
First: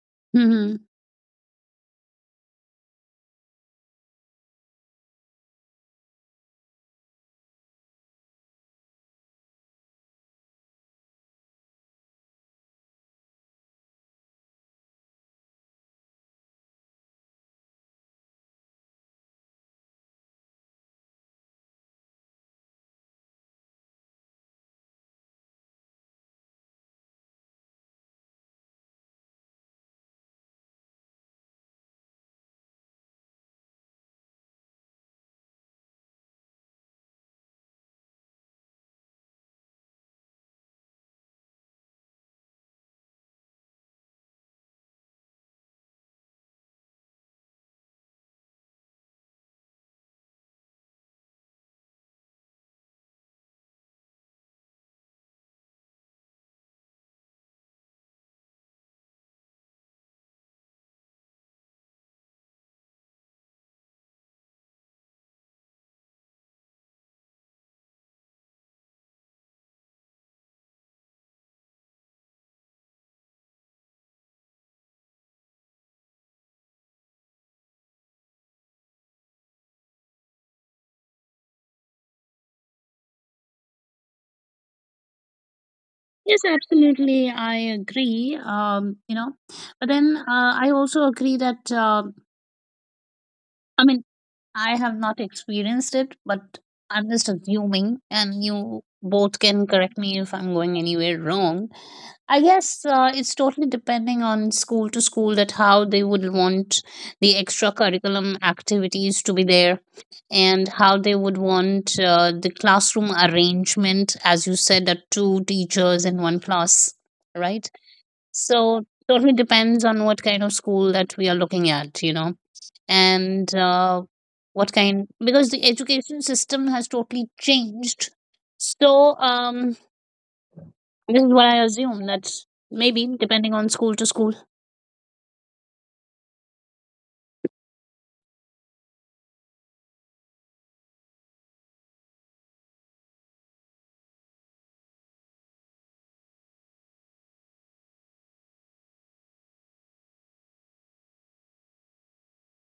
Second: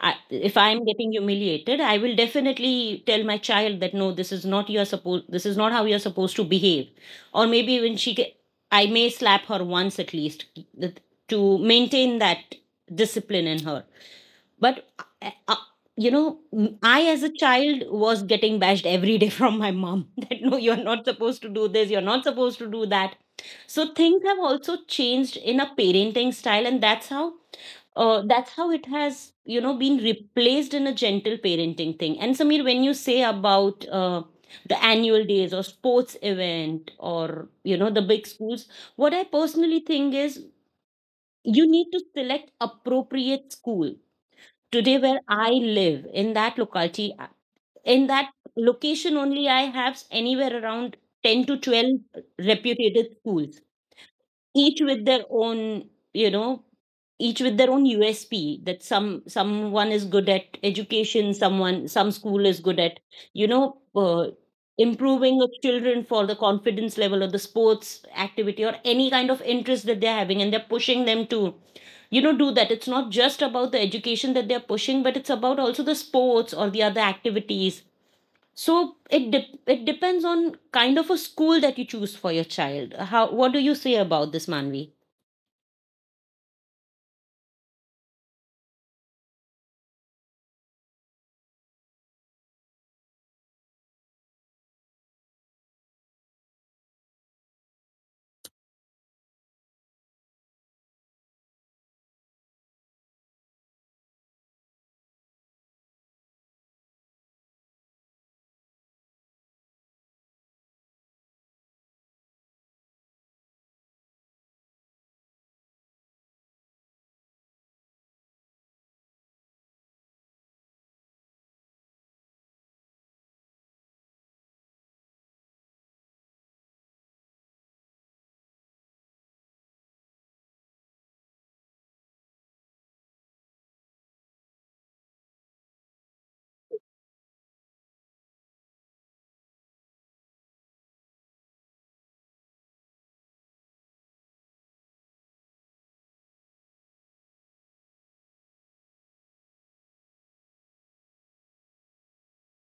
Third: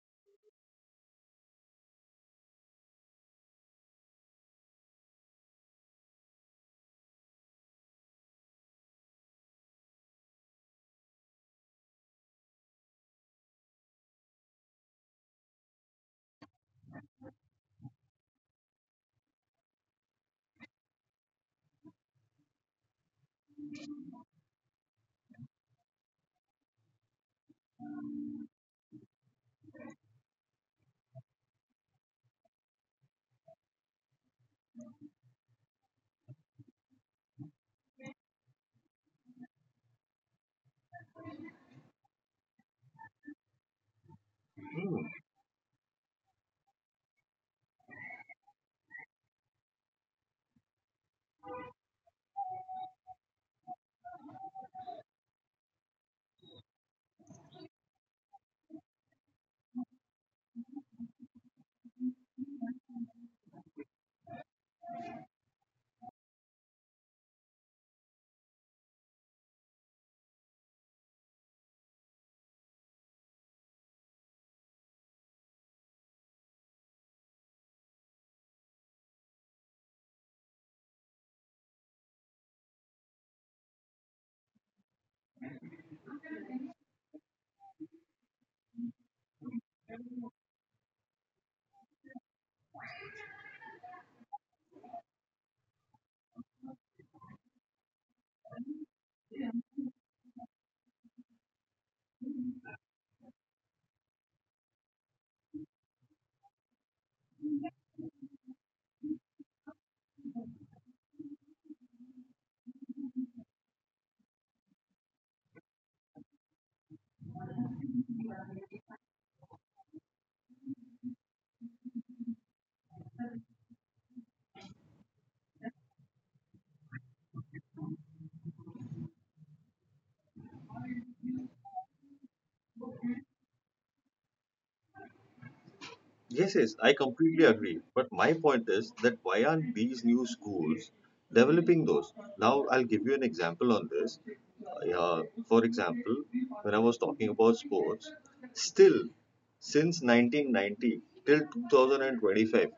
S2: If
S1: Hmm.
S2: I'm getting humiliated, I will definitely tell my child that no, this is not how you're supposed to behave. Or maybe I may slap her once at least, th- to maintain that discipline in her. But uh, uh, you know I as a child was getting bashed every day from my mom that no, you're not supposed to do this, you're not supposed to do that. So things have also changed in a parenting style, and that's how it has been replaced in a gentle parenting thing. And Samir, when you say about, the annual days or sports event, or the big schools, what I personally think is, you need to select appropriate school. Today, where I live, in that locality, in that location only, I have anywhere around 10 to 12 reputed schools, each with their own you know each with their own USP, that someone is good at education, some school is good at you know uh, improving the children for the confidence level, or the sports activity, or any kind of interest that they're having, and they're pushing them to do that. It's not just about the education that they're pushing, but it's about also the sports or the other activities. So it depends on kind of a school that you choose for your child. How what do you say about this, Manvi?
S1: Yes, absolutely, I agree, you know. But then, I also agree that, I mean, I have not experienced it, but I'm just assuming, and you both can correct me if I'm going anywhere wrong. I guess it's totally depending on school to school that how they would want the extra curriculum activities to be there, and how they would want the classroom arrangement, as you said, that two teachers in one class, right? So totally depends on what kind of school that we are looking at, you know. And what kind, because the education system has totally changed. So this is what I assume, that maybe depending on school to school.
S3: Yes, yes, I completely agree. But my point is that why aren't these new schools developing those? Now I'll give you an example on this. Uh, for example, when I was talking about sports, still since 1990 till 2025,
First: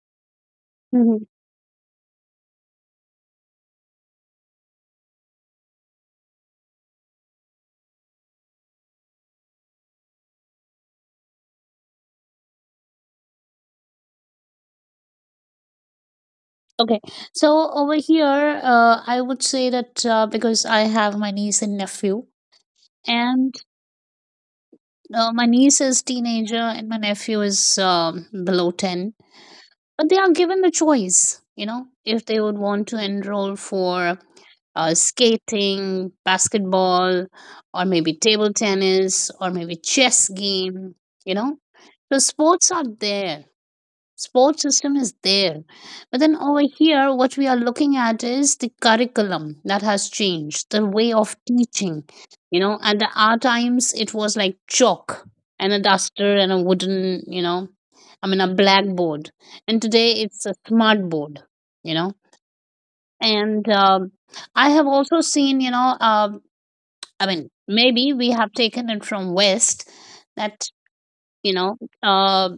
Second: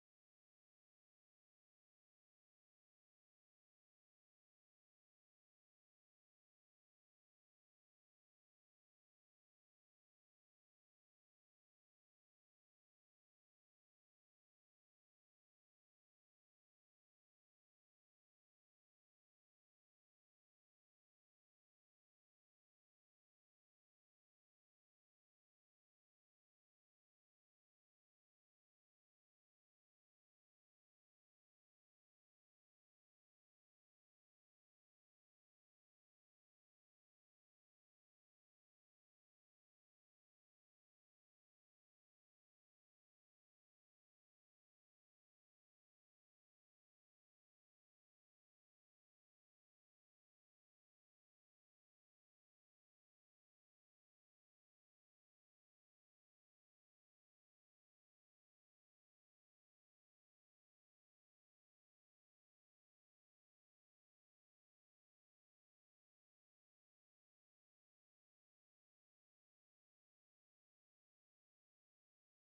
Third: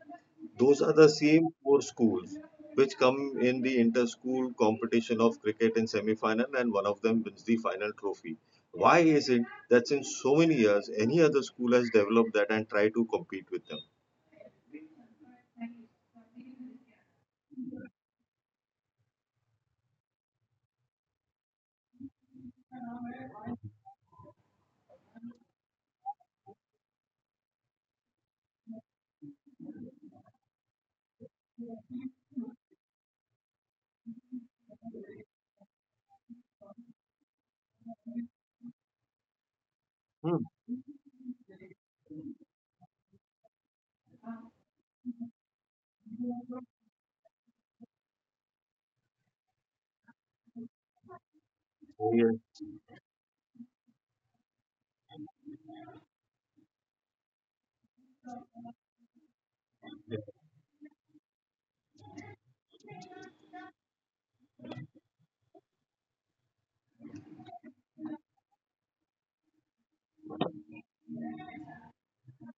S3: those are the
S1: Mhm.
S3: same four schools which come in the inter-school competition of cricket in semi-final, and one of them wins the final trophy. Why is it that since so many years any other school has developed that and try to compete with them?
S1: Okay, so over here, I would say that, because I have my niece and nephew, and my niece is teenager and my nephew is below 10. But they are given the choice, you know, if they would want to enroll for skating, basketball, or maybe table tennis, or maybe chess
S3: Hmm.
S1: game, you know. So sports are there. Sports system is there. But then over here, what we are looking at is the curriculum that has changed, the way of teaching.
S3: Oh, yeah.
S1: You know, at the, our times, it was like chalk and a duster and a wooden, you know, I mean, a blackboard. And today it's a smart board, you know. And I have also seen, you know, I mean, maybe we have taken it from West that, you know, uh,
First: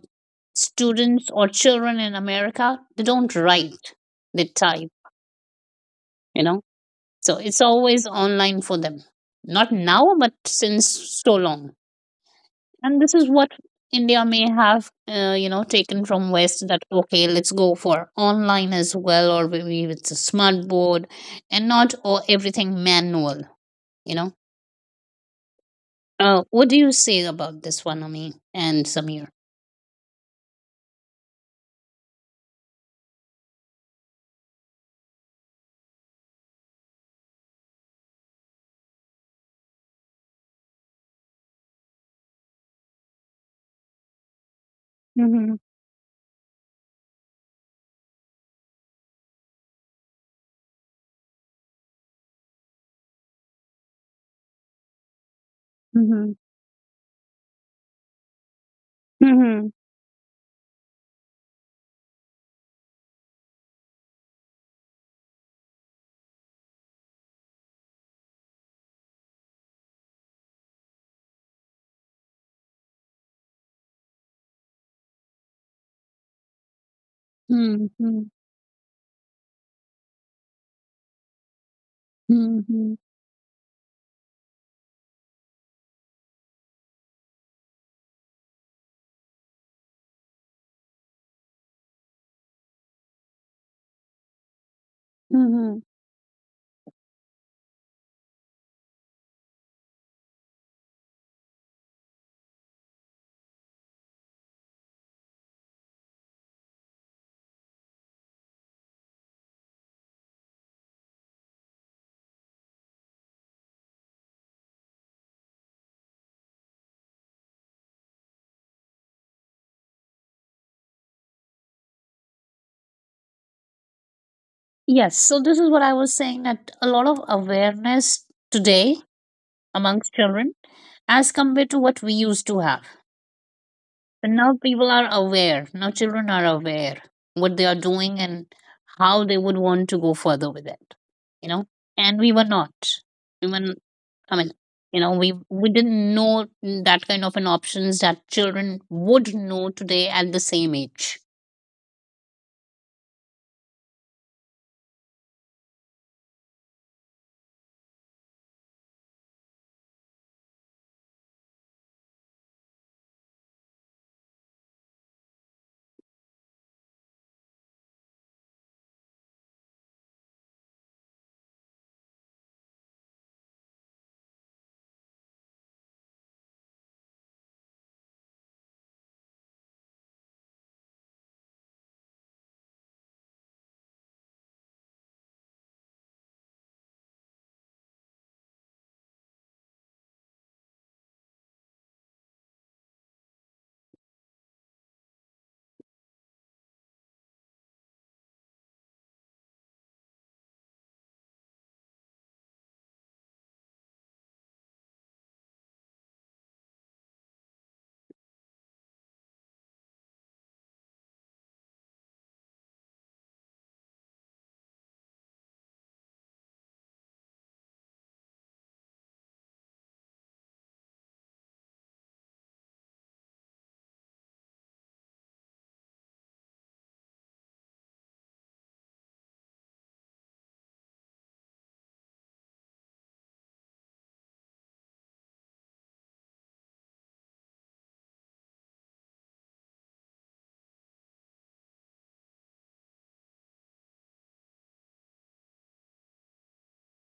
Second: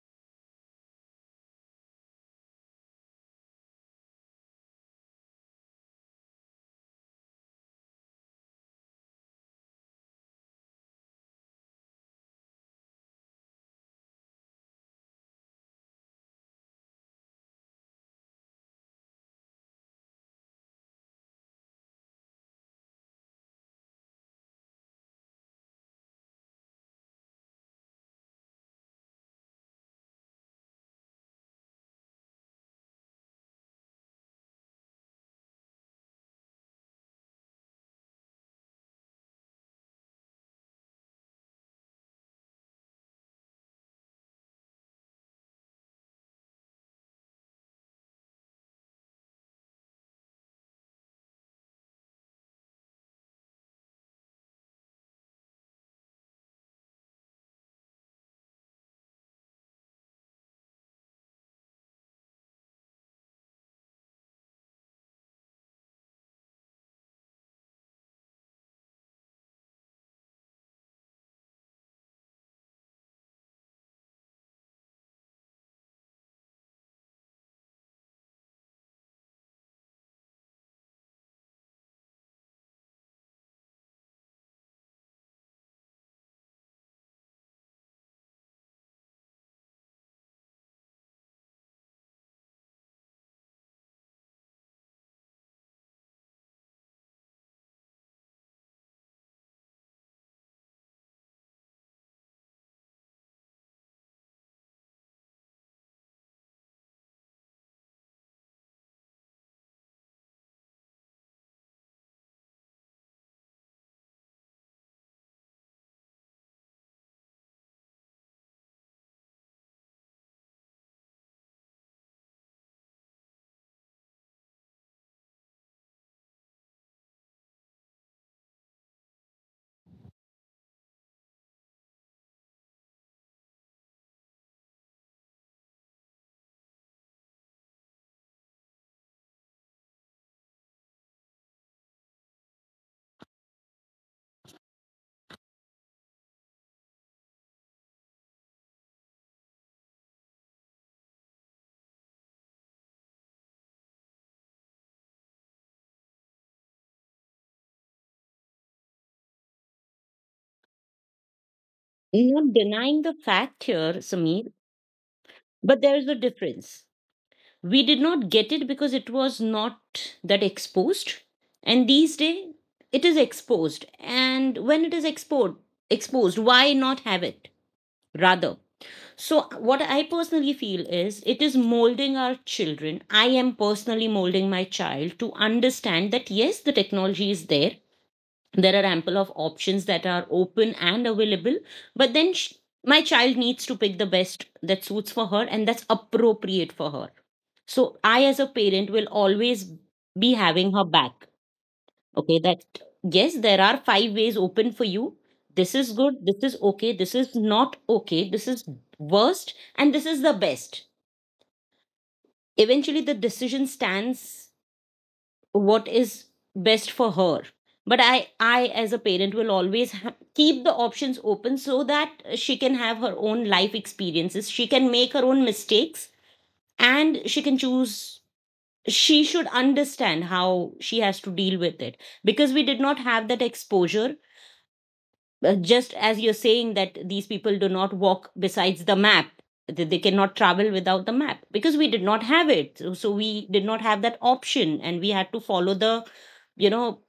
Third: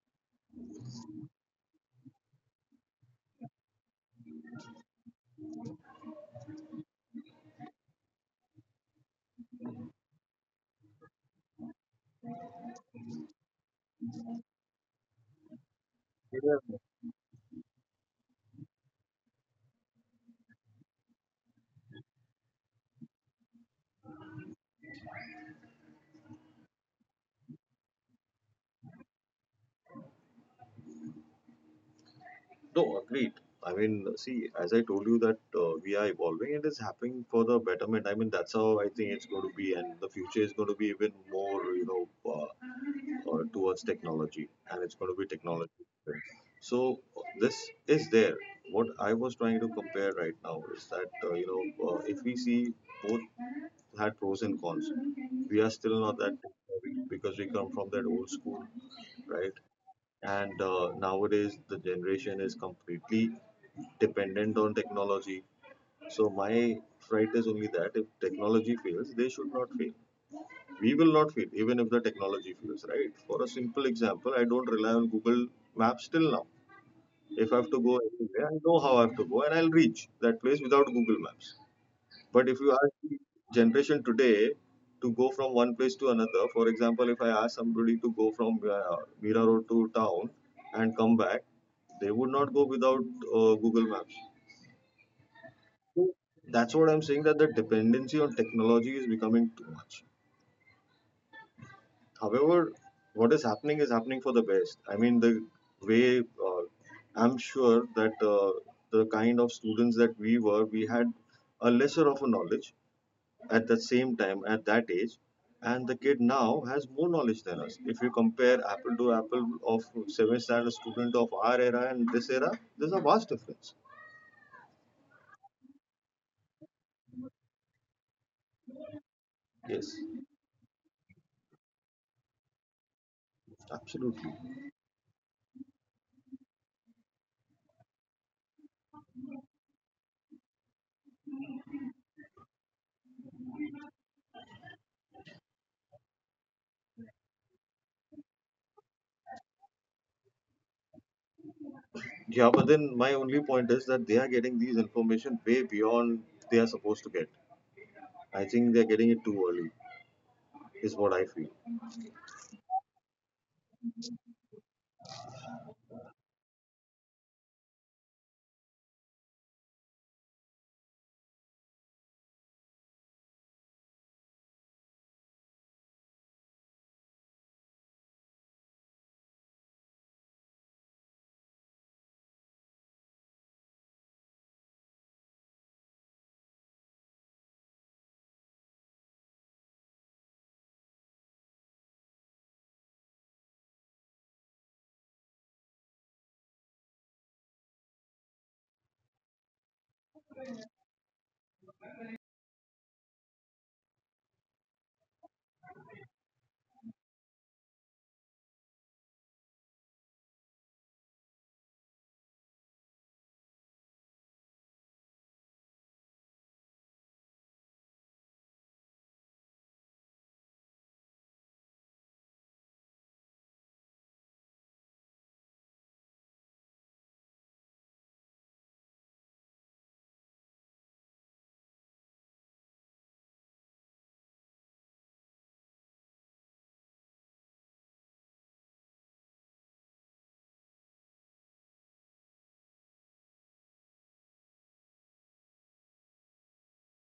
S1: students or children in America, they don't write, they type, you know. So it's always online for them. Not now, but since so long. And this is what India may have, you know, taken from West that, okay, let's go for online as well, or maybe it's a smart board and not or everything manual, you know. What do you say about this one, Ami and Samir?
S3: No, agreed. I mean, see, as I told you that we are evolving, it is happening for the betterment. I mean, that's how I think it's going to be, and the future is going to be even more, you know, towards technology, and it's going to be
S1: Mm-hmm.
S3: technology. So this is there. What I was trying to compare right now is that if we see, both had pros and cons. We are still not
S1: Mm-hmm.
S3: that tech savvy, because we come from that old school, right?
S1: Mm-hmm.
S3: And nowadays the generation is completely dependent on technology. So my fright is only that if technology fails, they should not fail. We will not fail even if the technology fails, right? For a simple example, I don't rely on Google Maps till now. If I have to go
S1: Mm-hmm.
S3: anywhere, I know how I have to go, and I'll reach that place without Google Maps. But if you ask
S1: Mm-hmm.
S3: the generation today to go from one place to another, for example, if I ask somebody to go from Mira Road to town and come back, they would not go without Google Maps.
S1: Mm-hmm.
S3: So that's what I'm saying, that the dependency on technology is becoming too much. However, what is happening for the best. I mean, the way I'm sure that the kind of students that we were, we had a lesser of a knowledge at the same time at that age, and the kid now has more knowledge than us. If you compare apple to apple of seventh standard student of our era and this era, there's a vast difference.
S1: Yes, so this is what I was saying, that a lot of awareness today
S3: Yes,
S1: amongst children as compared to what we used to have. But
S3: absolutely.
S1: now people are aware, now children are aware what they are doing and how they would want to go further with it, you know. And we were not. We were, I mean, you know, we didn't know that kind of an options that children would know today at the same age.
S3: Yeah, but then my only point is that they are getting these information way beyond they are supposed to get. I think they're getting it too early, is what I feel.
S2: Not denying the fact here, Sameer, but there is a difference. We did not get it because it was not that exposed. And these days, it is exposed. And when it is exposed, why not have it? Rather. So what I personally feel is, it is molding our children. I am personally molding my child to understand that yes, the technology is there. There are ample of options that are open and available. But then, my child needs to pick the best that suits for her and that's appropriate for her. So I as a parent will always be having her back, okay, that yes, there are five ways open for you. This is good, this is okay, this is not okay, this is worst, and this is the best. Eventually the decision stands, what is best for her. But I as a parent will always keep the options open, so that she can have her own life experiences, she can make her own mistakes, and she can choose. She should understand how she has to deal with it, because we did not have that exposure. Just as you're saying that these people do not walk besides the map, that they cannot travel without the map, because we did not have it. So we did not have that option, and we had to follow the you know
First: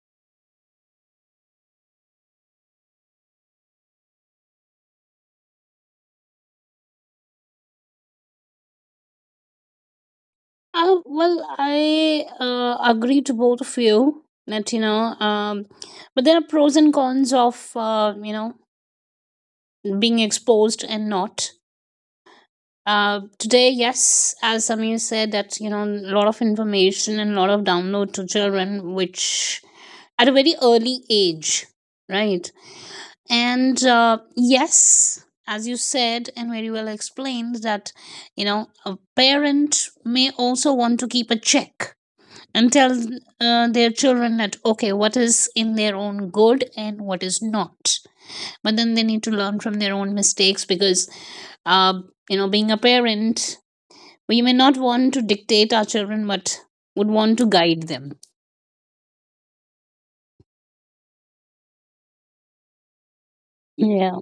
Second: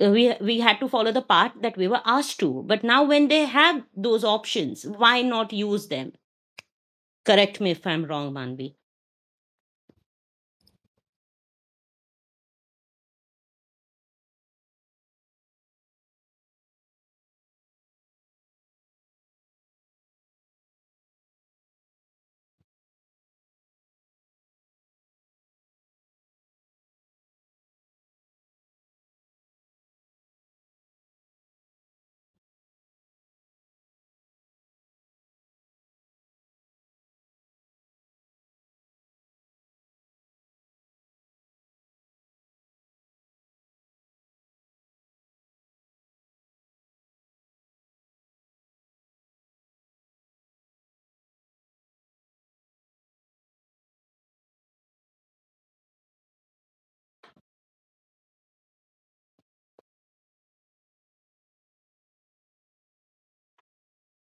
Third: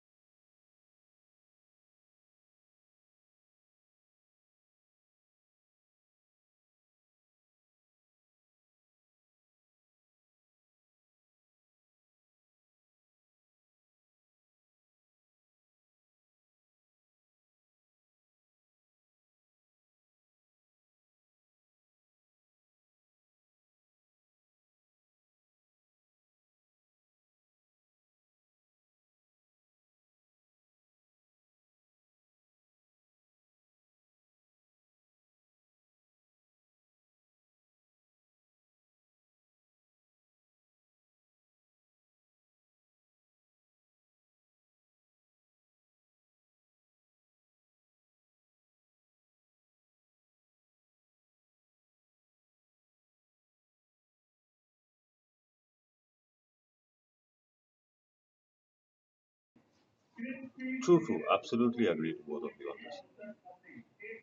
S2: we had to follow the path that we were asked to. But now when they have those options, why not use them? Correct me if I'm wrong, Manvi.
S1: Well, I agree to both of you that, you know, but there are pros and cons of, you know, being exposed and not. Today, yes, as Samir said, that, you know, a lot of information and a lot of download to children, which at a very early age, right? And yes, as you said and very well explained, that, you know, a parent may also want to keep a check and tell their children that, okay, what is in their own good and what is not. But then they need to learn from their own mistakes because, uh, you know, being a parent, we may not want to dictate our children but would want to guide them.
S3: True, true. Absolutely agree to both of you on this.
S1: Yeah,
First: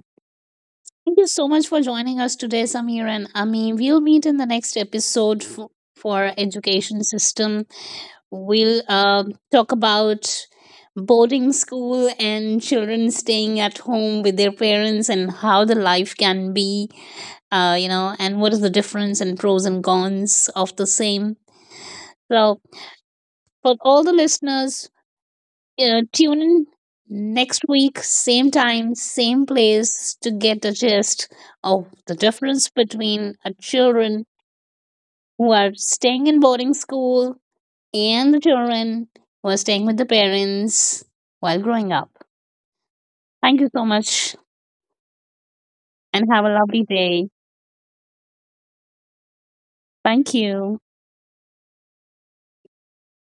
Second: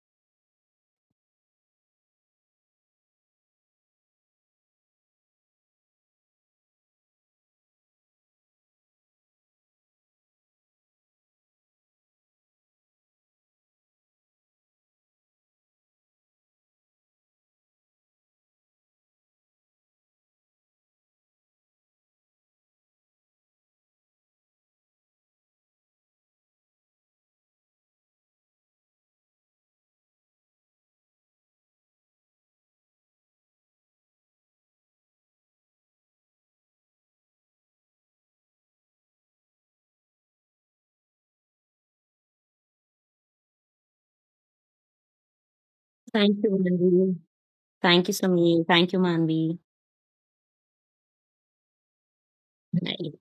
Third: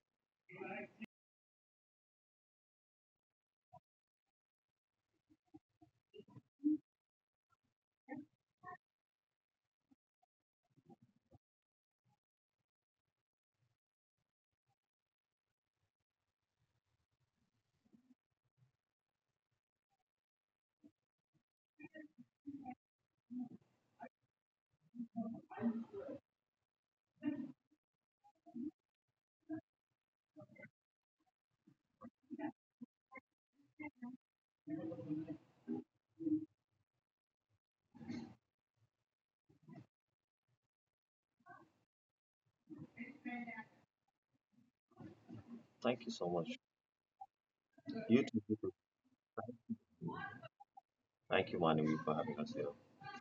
S1: thank you so much for joining us today, Samir and Ami. We'll meet in the next episode for education system. We'll talk about boarding school and children staying at home with their parents and how the life can be, you know, and what is the difference and pros and cons of the same. So for all the listeners, tune in next week, same time, same place, to get a gist of the difference between a children who are staying in boarding school and the children who are staying with the parents while growing up. Thank you so much,
S3: Thank you
S1: and
S3: so
S2: Thank
S1: have a
S2: you,
S3: much.
S1: lovely
S2: Manvi.
S1: day.
S2: Thank you,
S3: You too.
S2: Samir. Thank you, Manvi.
S1: Thank you.
S3: Thank you, Manavi, for having us here.
S2: Bye.